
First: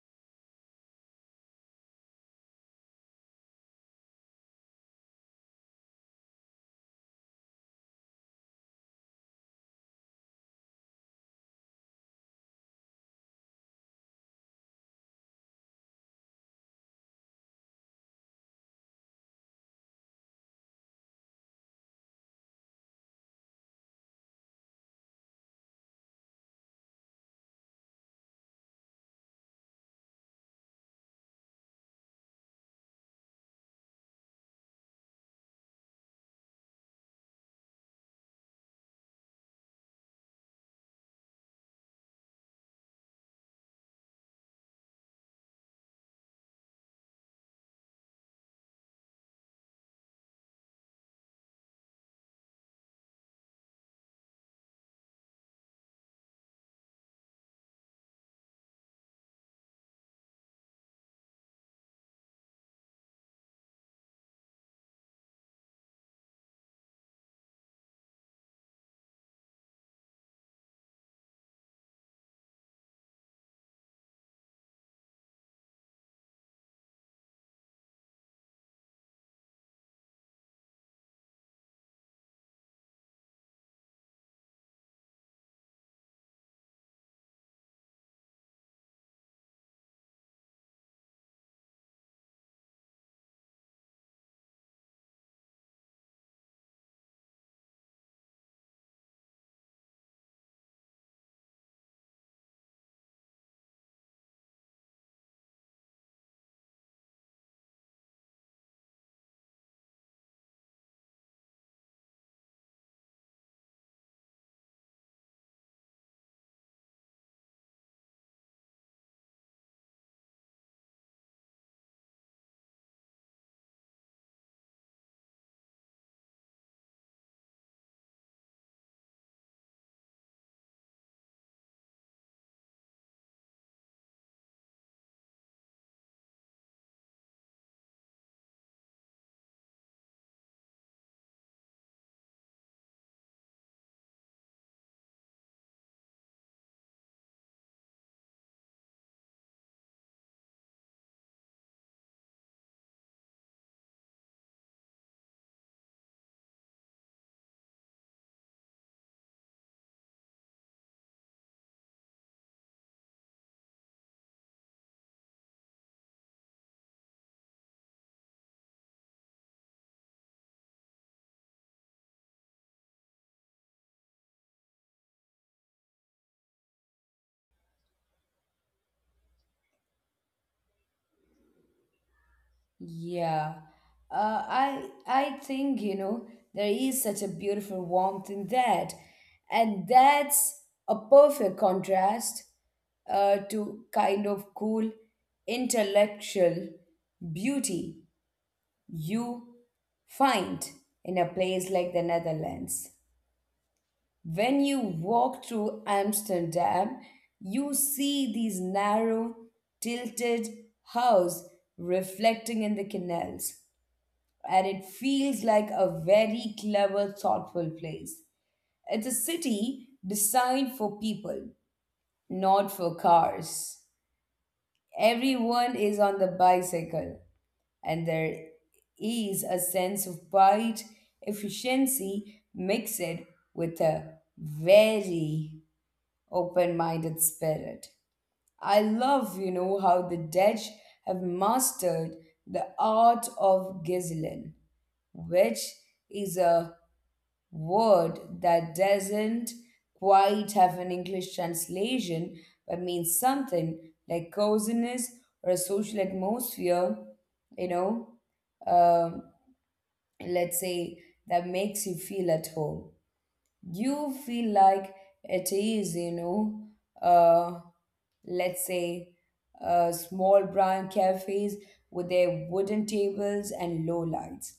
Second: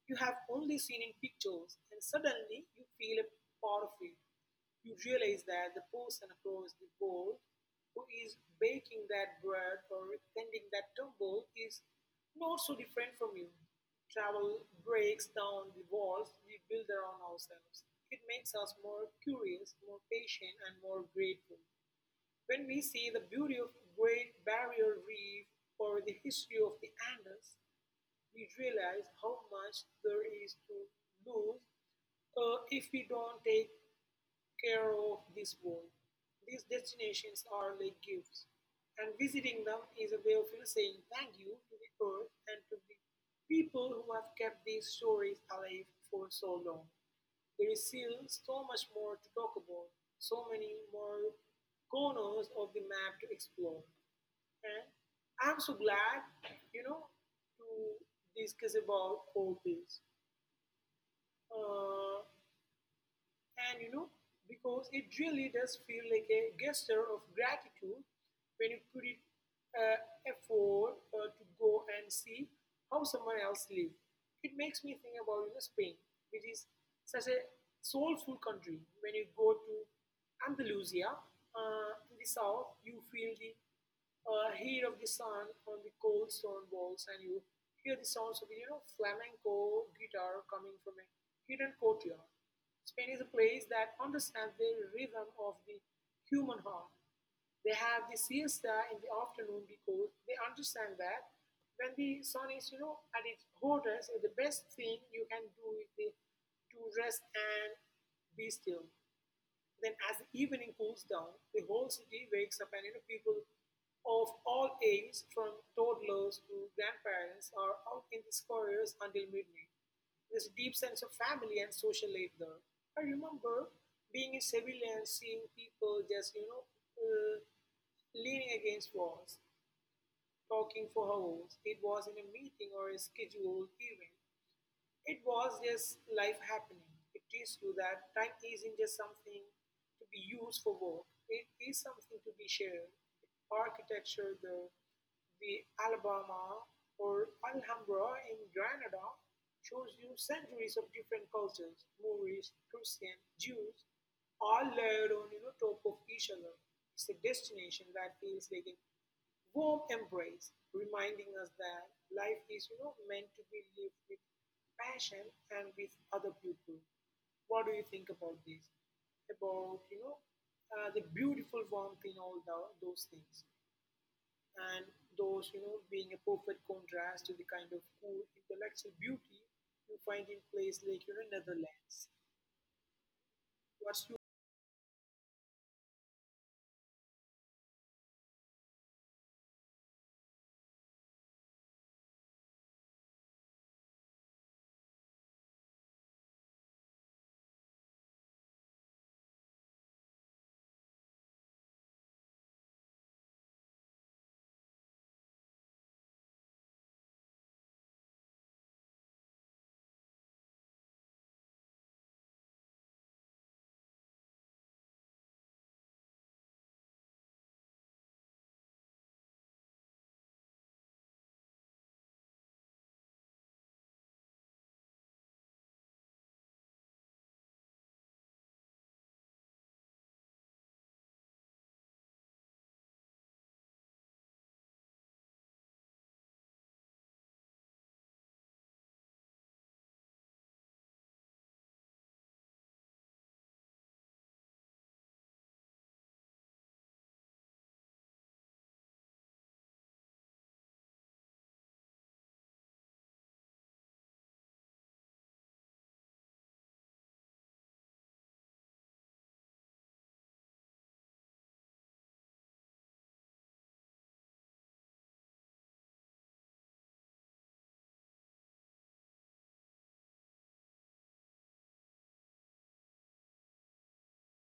you have only seen in pictures, and suddenly you feel a part of it. You realize that the person across the board who is baking that bread or tending that tumble is not so different from you. Travel breaks down the walls we build around ourselves. It makes us more curious, more patient, and more grateful. When we see the beauty of Great Barrier Reef or the history of the Andes, we realize how much there is to lose if we don't take care of this world. These destinations are like gifts, and visiting them is a way of, saying thank you to the earth and to the people who have kept these stories alive for so long. There is still so much more to talk about, so many more corners of the map to explore. And I'm so glad, you know, to discuss about all this. Uh, And because it really does feel like a gesture of gratitude when you put it uh, effort to go and see how someone else lives. It makes me think about Spain, which is such a soulful country. When you go to Andalusia in the south, you feel the heat of the sun on the cold stone walls, and you hear the sounds of flamenco guitar coming from a hidden courtyard. Spain is a place that understands the rhythm of the human heart. They have the siesta in the afternoon because they understand that when the sun is at its hottest, the best thing you can do to rest and be still. Then, as the evening cools down, the whole city wakes up, and people of all ages, from toddlers to grandparents, are out in the squares until midnight. There's a deep sense of family and social life there. I remember being in Seville and seeing people just, uh, leaning against walls, talking for hours. It was in a meeting or a scheduled event, it was just life happening. It teaches you that time isn't just something to be used for work, it is something to be shared. Architecture, the Alabama or Alhambra in Granada shows you centuries of different cultures, Moorish, Christian, Jews, all layered on top of each other. It's a destination that feels like a warm embrace, reminding us that life is meant to be lived with passion and with other people. What do you think about this? About the beautiful warmth in those things, and those being a perfect contrast to the kind of cool intellectual beauty you find in place like Netherlands? Yeah. What's your I think there is such a beautiful warmth in that, and that's a perfect contrast to kind of cool intellectual beauty you find in a place like the Netherlands. When you walk through Amsterdam, you see these narrow, tilted houses reflecting in the canals, and it feels like a very clever, thoughtful place. It's a city designed for people, not for cars. Everyone is on the bicycle, and there is a sense of pride, efficiency mixed with a very open minded spirit. I love how the Dutch have mastered the art of gizzelen, which is a word that doesn't quite have an English translation but means something like coziness or a social atmosphere, you know, um, let's say, that makes you feel at home. You feel like it is, uh, let's say, small brown cafes with their wooden tables and low lights.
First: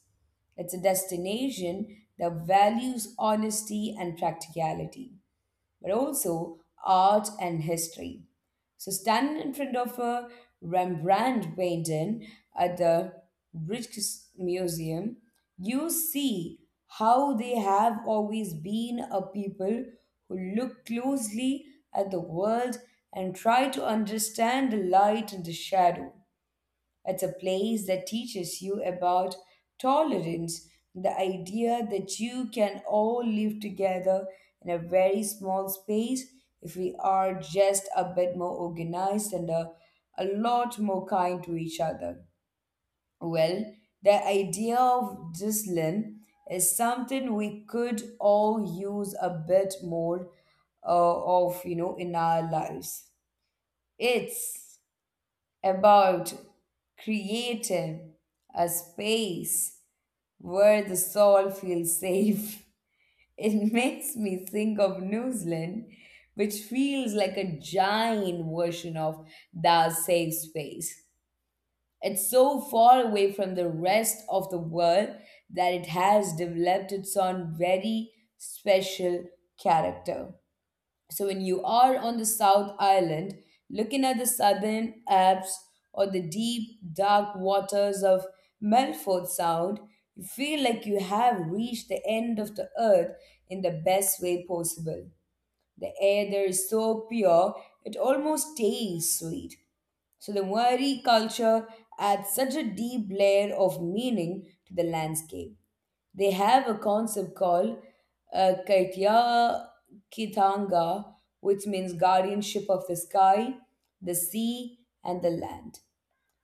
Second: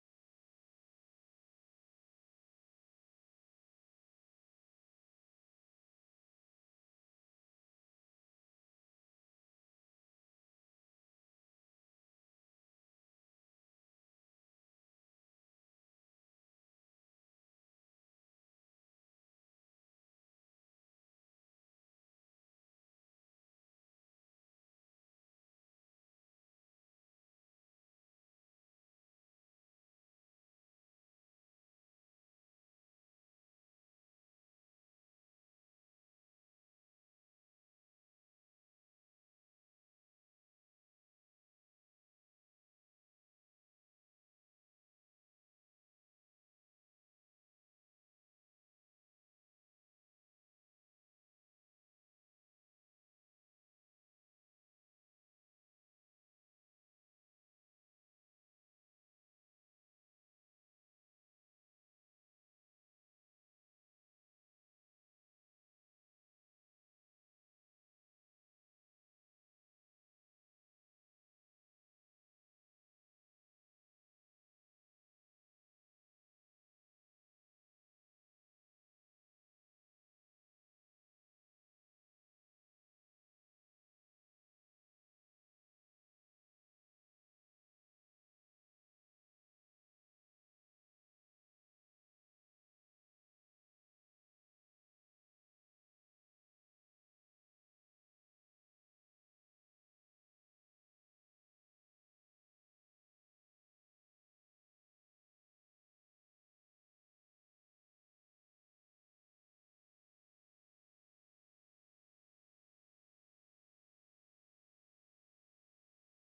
It's a destination that values honesty and practicality but also art and history. So standing in front of a Rembrandt painting at the Rijksmuseum, you see how they have always been a people who look closely at the world and try to understand the light and the shadow. It's a place that teaches you about tolerance, the idea that you can all live together in a very small space if we are just a bit more organized and a lot more kind to each other. Well, the idea of discipline is something we could all use a bit more in our lives. It's about creating a space where the soul feels safe. It makes me think of New Zealand, which feels like a giant version of that safe space. It's so far away from the rest of the world that it has developed its own very special character. So when you are on the South Island, looking at the southern Alps or the deep, dark waters of Melfort Sound, you feel like you have reached the end of the earth in the best way possible. The air there is so pure, it almost tastes sweet. So the Maori culture adds such a deep layer of meaning to the landscape. They have a concept called Kaitya Kitanga, which means guardianship of the sky, the sea, and the land.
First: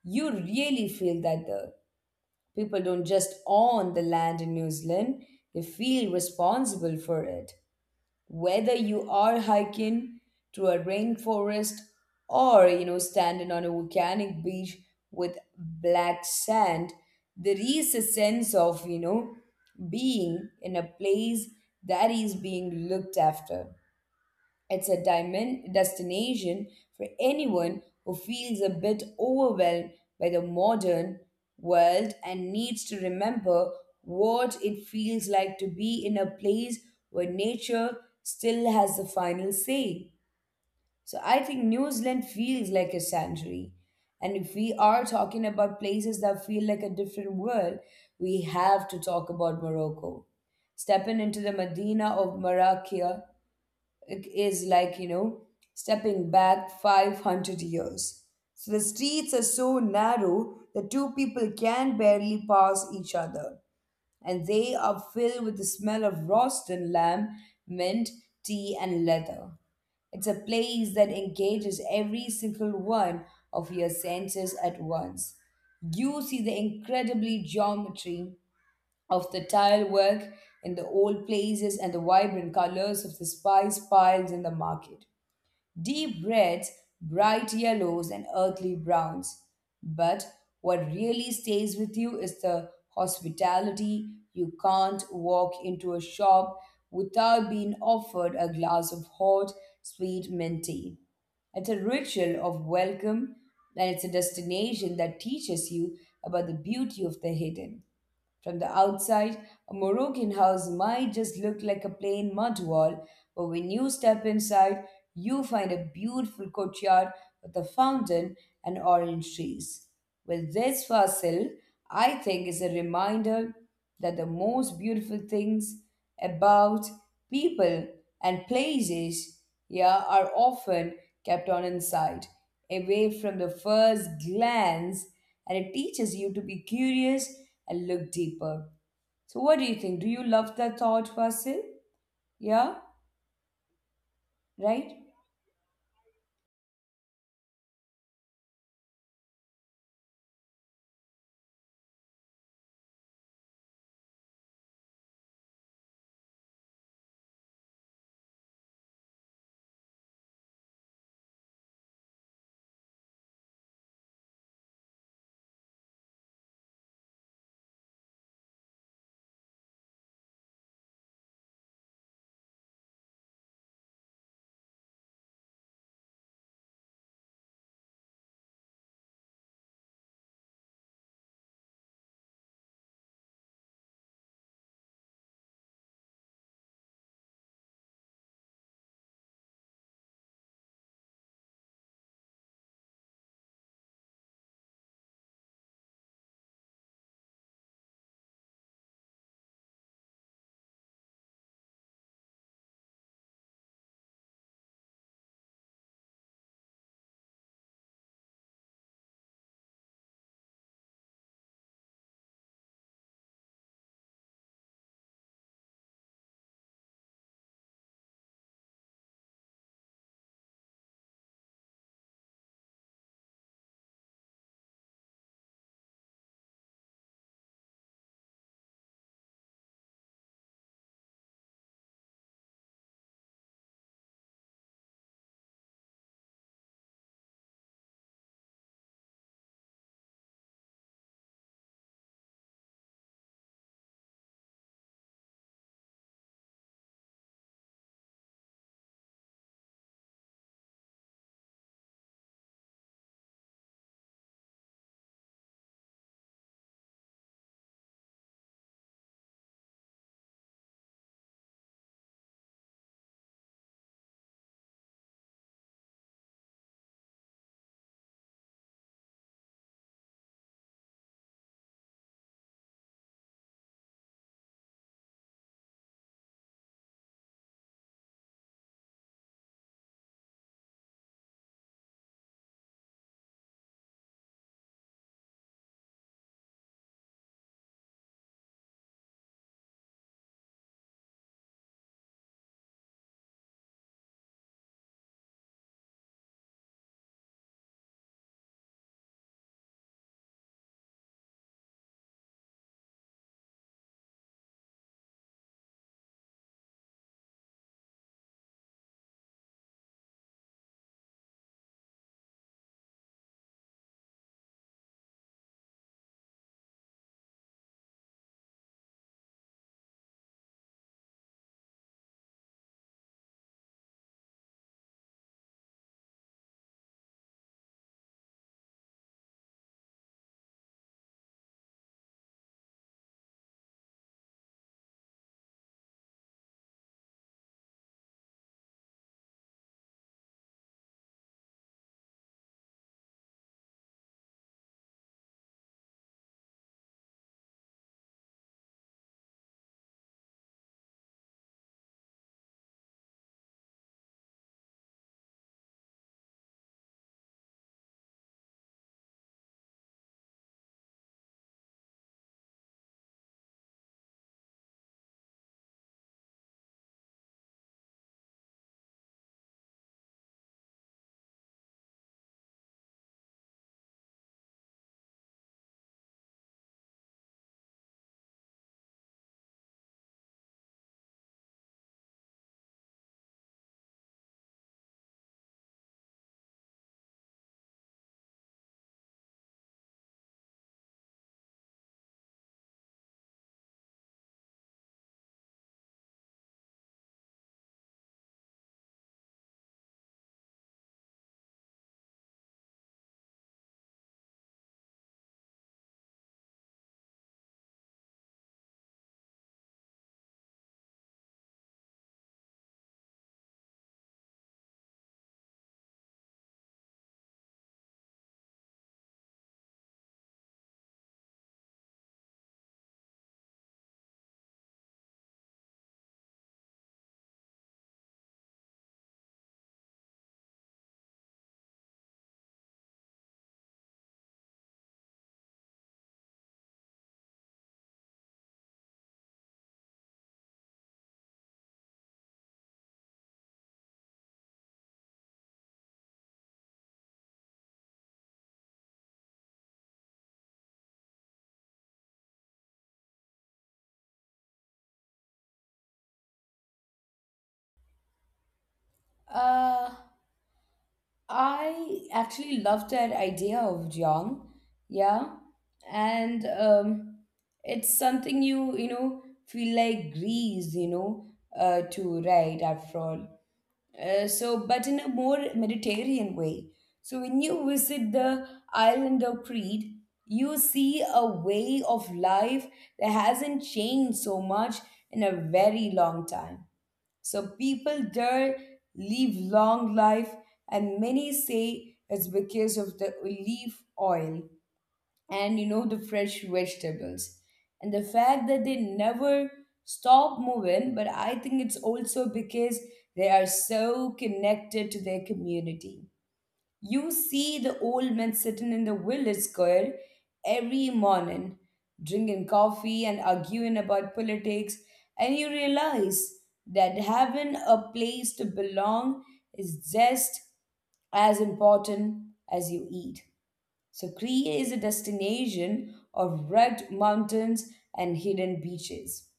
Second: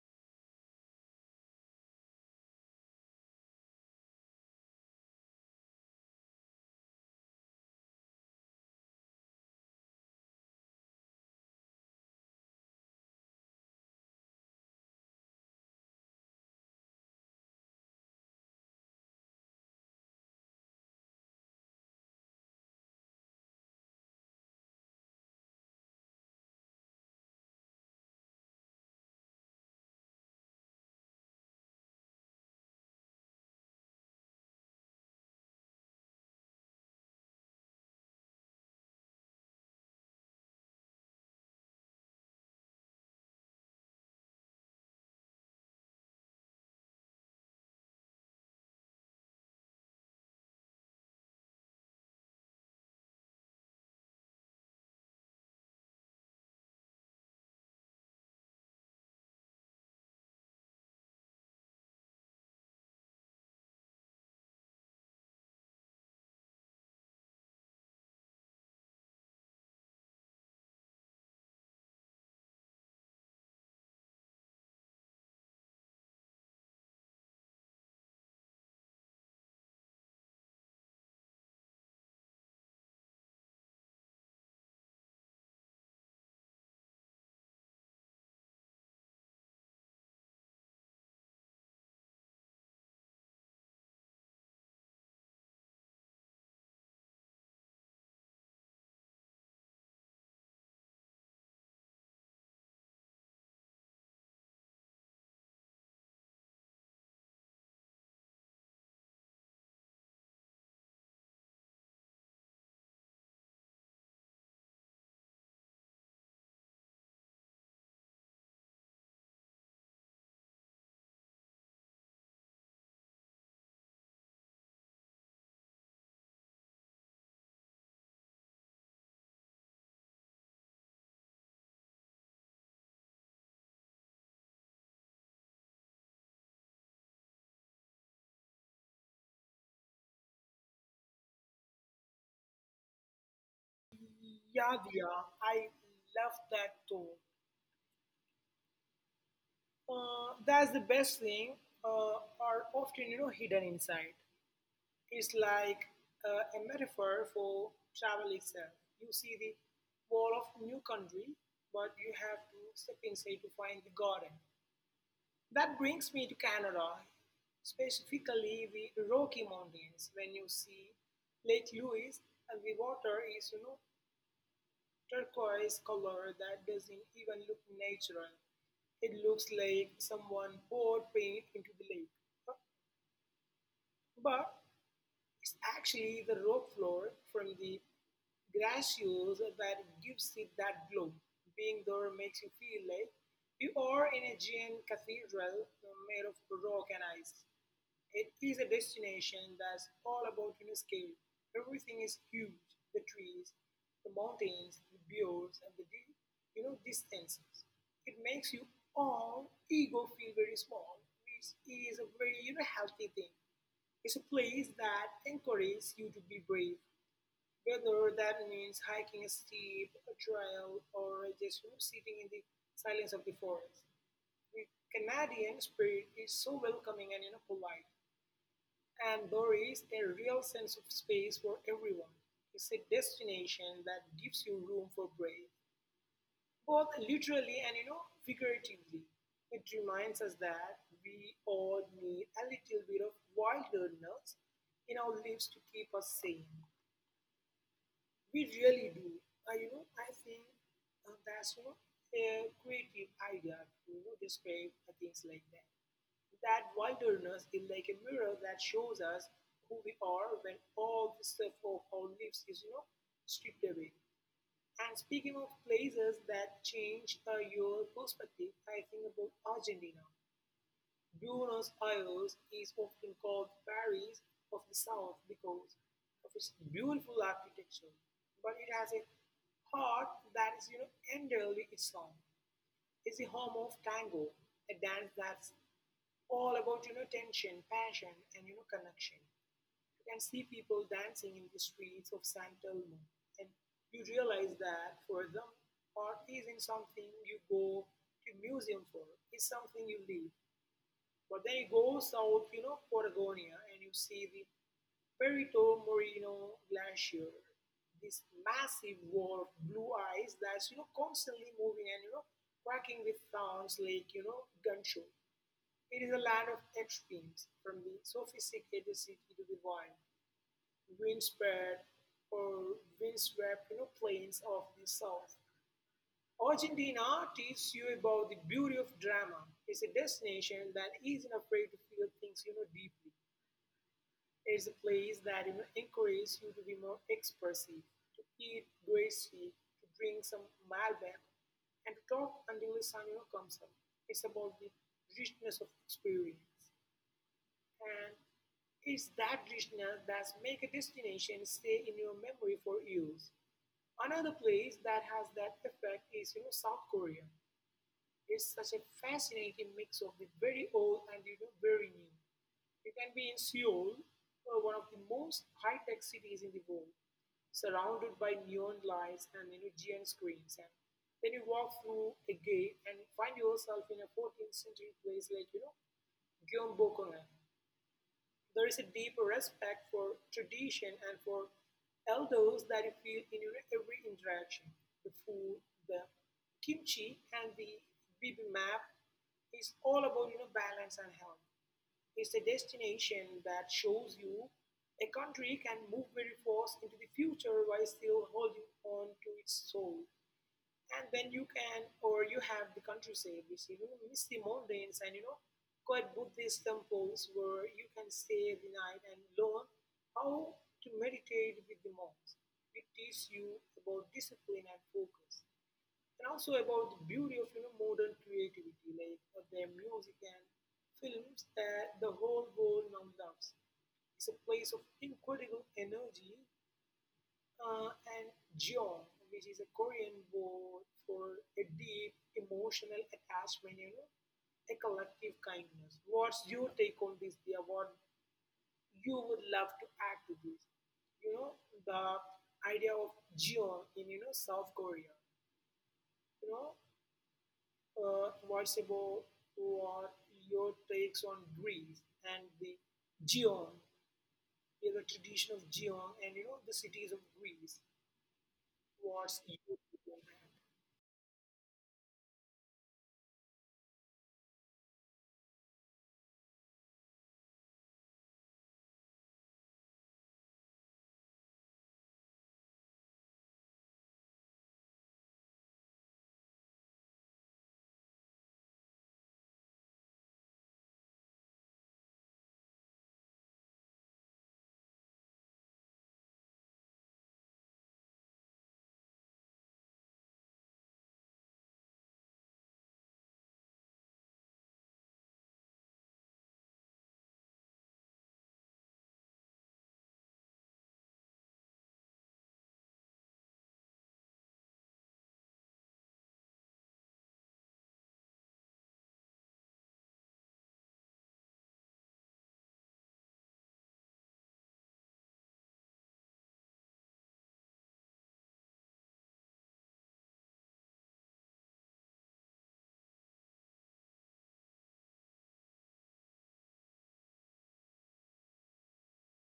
You really feel that the people don't just own the land in New Zealand. They feel responsible for it, whether you are hiking through a rainforest or standing on a volcanic beach with black sand. There is a sense of being in a place that is being looked after. It's a diamond destination for anyone who feels a bit overwhelmed by the modern world and needs to remember what it feels like to be in a place where nature still has the final say. So I think New Zealand feels like a sanctuary. And if we are talking about places that feel like a different world, we have to talk about Morocco. Stepping into the Medina of Marrakech, it is like stepping back 500 years. So the streets are so narrow that two people can barely pass each other, and they are filled with the smell of roasted lamb, mint tea, and leather. It's a place that engages every single one of your senses at once. You see the incredibly geometry of the tile work in the old places and the vibrant colors of the spice piles in the market. Deep reds, bright yellows, and earthly browns. But what really stays with you is the hospitality. You can't walk into a shop without being offered a glass of hot, sweet mint tea. It's a ritual of welcome, and it's a destination that teaches you about the beauty of the hidden. From the outside, a Moroccan house might just look like a plain mud wall, but when you step inside, you find a beautiful courtyard with a fountain and orange trees. Well, this fossil, I think, is a reminder that the most beautiful things about people and places, yeah, are often kept on inside, away from the first glance, and it teaches you to be curious and look deeper. So, what do you think? Do you love the thought, Vasil? Yeah, yeah, right? yeah, I love that tone. That's the best thing are often hidden inside. It's like a metaphor for travel itself. You see the wall of new country, but you have to step inside to find the garden. That brings me to Canada, specifically the Rocky Mountains. When you see Lake Louise and the water is turquoise color that doesn't even look natural. It looks like someone poured paint into the lake. Huh? But it's actually the rock floor from the glaciers that gives it that glow. Being there makes you feel like you are in a giant cathedral made of rock and ice. It is a destination that's all about scale. Everything is huge: the trees, the mountains, the fjords, and the distances. It makes you all ego feel very small, which is a very healthy thing. It's a place that encourages you to be brave, whether that means hiking a steep a trail or just sitting in the silence of the forest. The Canadian spirit is so welcoming and polite, and there is a real sense of space for everyone. It's a destination that gives you room for breath, both literally and figuratively. It reminds us that we all need a little bit of wilderness in our lives to keep us sane. We really do. I think that's a creative idea to describe things like that. That wilderness is like a mirror that shows us who we are when all the stuff of our lives is stripped away. And speaking of places that change your perspective, I think about Argentina. Buenos Aires is often called Paris of the South because of its beautiful architecture, but it has a heart that is, you know, entirely its own. It's the home of tango, a dance that's all about tension, passion, and connection. You can see people dancing in the streets of San Telmo, and you realize that for them, art isn't something you go to museum for; it's something you live. But then you go south, you know, Patagonia, and you see the Perito Moreno Glacier, this massive wall of blue ice that's constantly moving and cracking with sounds like gunshot. It is a land of extremes, from the sophisticated city to the wild, windspread or windswept plains of the South. Argentina teaches you about the beauty of drama. It's a destination that isn't afraid to feel things deeply. It's a place that encourages you to be more expressive, to eat gracefully, to drink some Malbec, and to talk until the sun comes up. It's about the richness of experience. And it's that richness that makes a destination stay in your memory for years. Another place that has that effect is South Korea. It's such a fascinating mix of the very old and very new. You can be in Seoul, one of the most high-tech cities in the world, surrounded by neon lights and giant screens. And then you walk through a gate and find yourself in a 14th century place like Gyeongbokgung. There is a deeper respect for tradition and for elders that you feel in your every interaction. The food, the kimchi, and the bibimbap is all about balance and health. It's a destination that shows you a country can move very fast into the future while still holding on to its soul. And then you can, or you have the countryside, which miss the mountains, and quite Buddhist temples where you can stay the night and learn how to meditate with the monks. It teaches you about discipline and focus, and also about the beauty of modern creativity, like of their music and films that the whole world now loves. It's a place of incredible energy and jeon, which is a Korean word for a deep emotional attachment, you know, a collective kindness. What's your take on this, dear? What you would love to add to this? You know, the idea of jeon in South Korea. You know, what's about what your takes on Greece and the jeon, you know, the tradition of jeon, and the cities of Greece. What's your Uh, take on that? I actually love that idea of Jong. Yeah. And it's something you, feel like grease, to write after all. But in a more Mediterranean way. So when you visit the island of Crete, you see a way of life that hasn't changed so much in a very long time. So people there live long life, and many say it's because of the olive oil and the fresh vegetables and the fact that they never stop moving. But I think it's also because they are so connected to their community. You see the old men sitting in the village square every morning, drinking coffee and arguing about politics, and you realize that having a place to belong is just as important as you eat. So, Kriya is a destination of rugged mountains and hidden beaches,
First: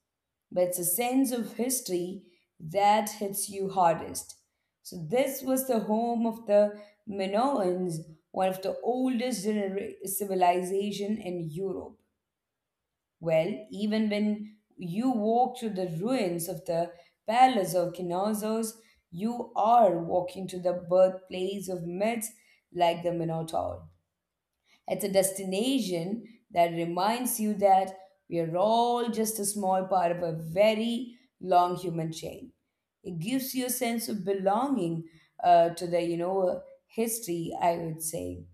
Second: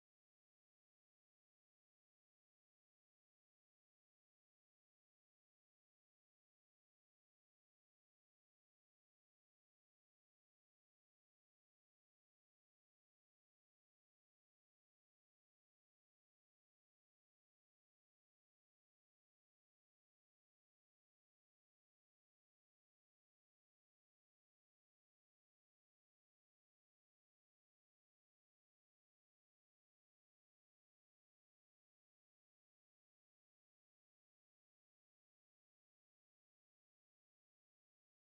but it's a sense of history that hits you hardest. So, this was the home of the Minoans, one of the oldest civilization in Europe. Well, even when you walk through the ruins of the palace of Knossos, you are walking to the birthplace of myths like the Minotaur. It's a destination that reminds you that we are all just a small part of a very long human chain. It gives you a sense of belonging to the, history, I would say.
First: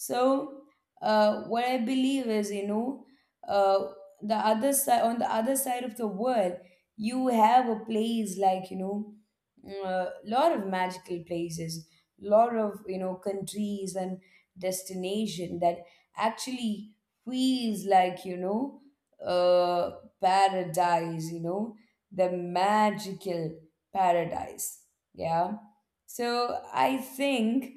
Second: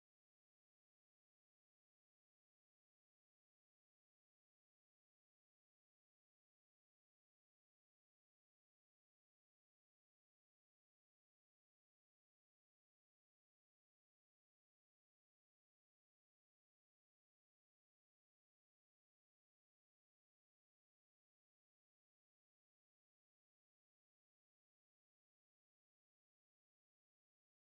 so what I believe is, uh, the other side of the world, you have a place like a lot of magical places, lot of countries and destination that actually feels like uh, paradise. You know, the magical paradise. Yeah. So I think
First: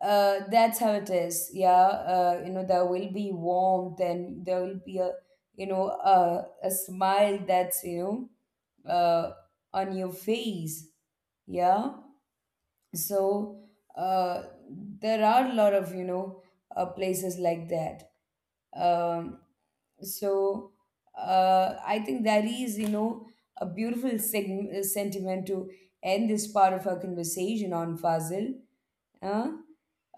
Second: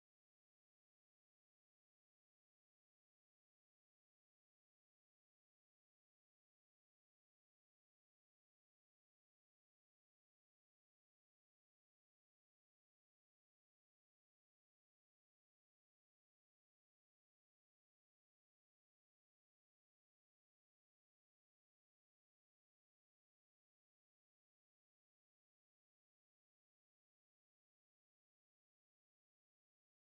that's how it is. Yeah. You know, there will be warmth and there will be a a smile that's know uh, on your face. Yeah. so uh, there are a lot of places like that. um, so I think that is, you know, a beautiful sentiment to end this part of our conversation on Fazil. Huh?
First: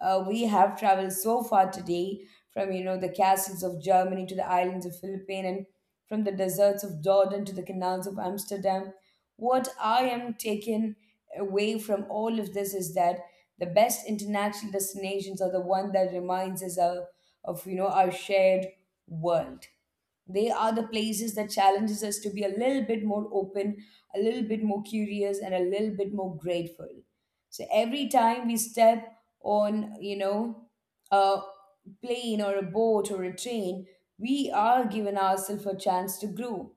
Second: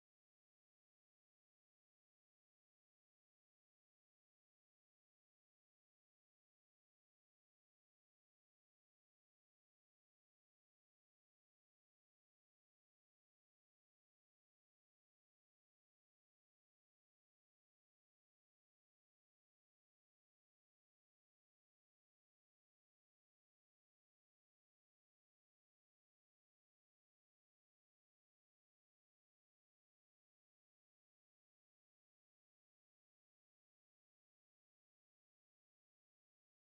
We have traveled so far today, from the castles of Germany to the islands of Philippines, and from the deserts of Jordan to the canals of Amsterdam. What I am taken away from all of this is that the best international destinations are the one that reminds us of our shared world. They are the places that challenges us to be a little bit more open, a little bit more curious, and a little bit more grateful. So every time we step on a plane or a boat or a train, we are given ourselves a chance to grow.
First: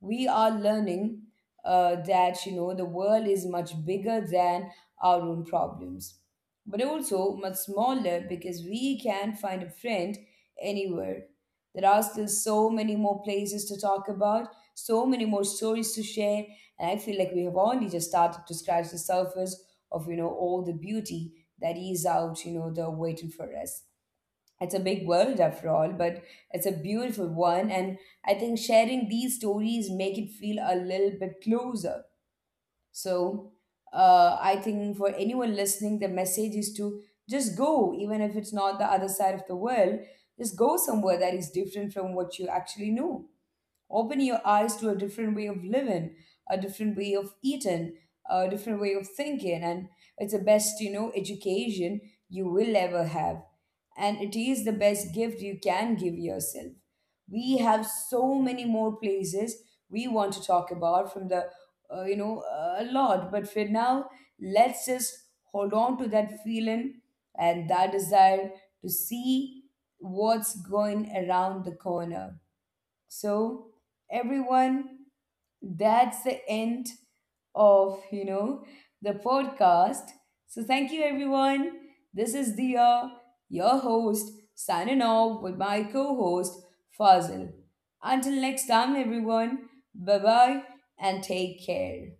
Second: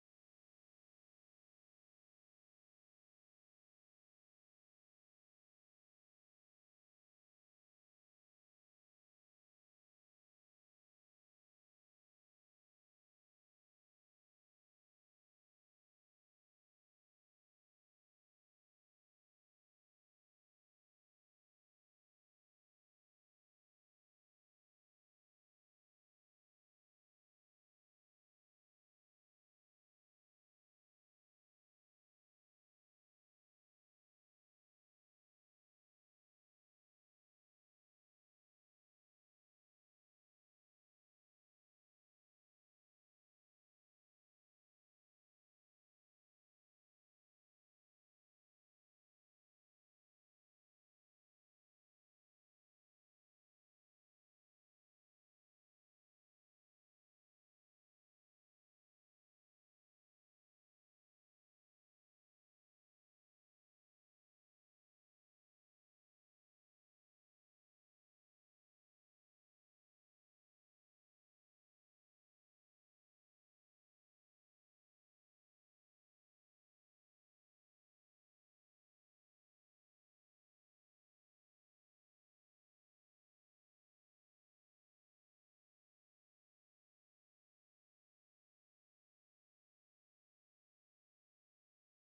We are learning that, you know, the world is much bigger than our own problems, but also much smaller, because we can find a friend anywhere. There are still so many more places to talk about, so many more stories to share, and I feel like we have only just started to scratch the surface of all the beauty that is out, the waiting for us. It's a big world after all, but it's a beautiful one. And I think sharing these stories make it feel a little bit closer. So I think for anyone listening, the message is to just go. Even if it's not the other side of the world, just go somewhere that is different from what you actually know. Open your eyes to a different way of living, a different way of eating, a different way of thinking, and it's the best, you know, education you will ever have. And it is the best gift you can give yourself. We have so many more places we want to talk about from the, uh, you know, a lot. But for now, let's just hold on to that feeling and that desire to see what's going around the corner. So, everyone, that's the end of, you know, the podcast. So, thank you, everyone. This is Dia, your host, signing off with my co host, Fazil. Until next time, everyone, bye bye and take care.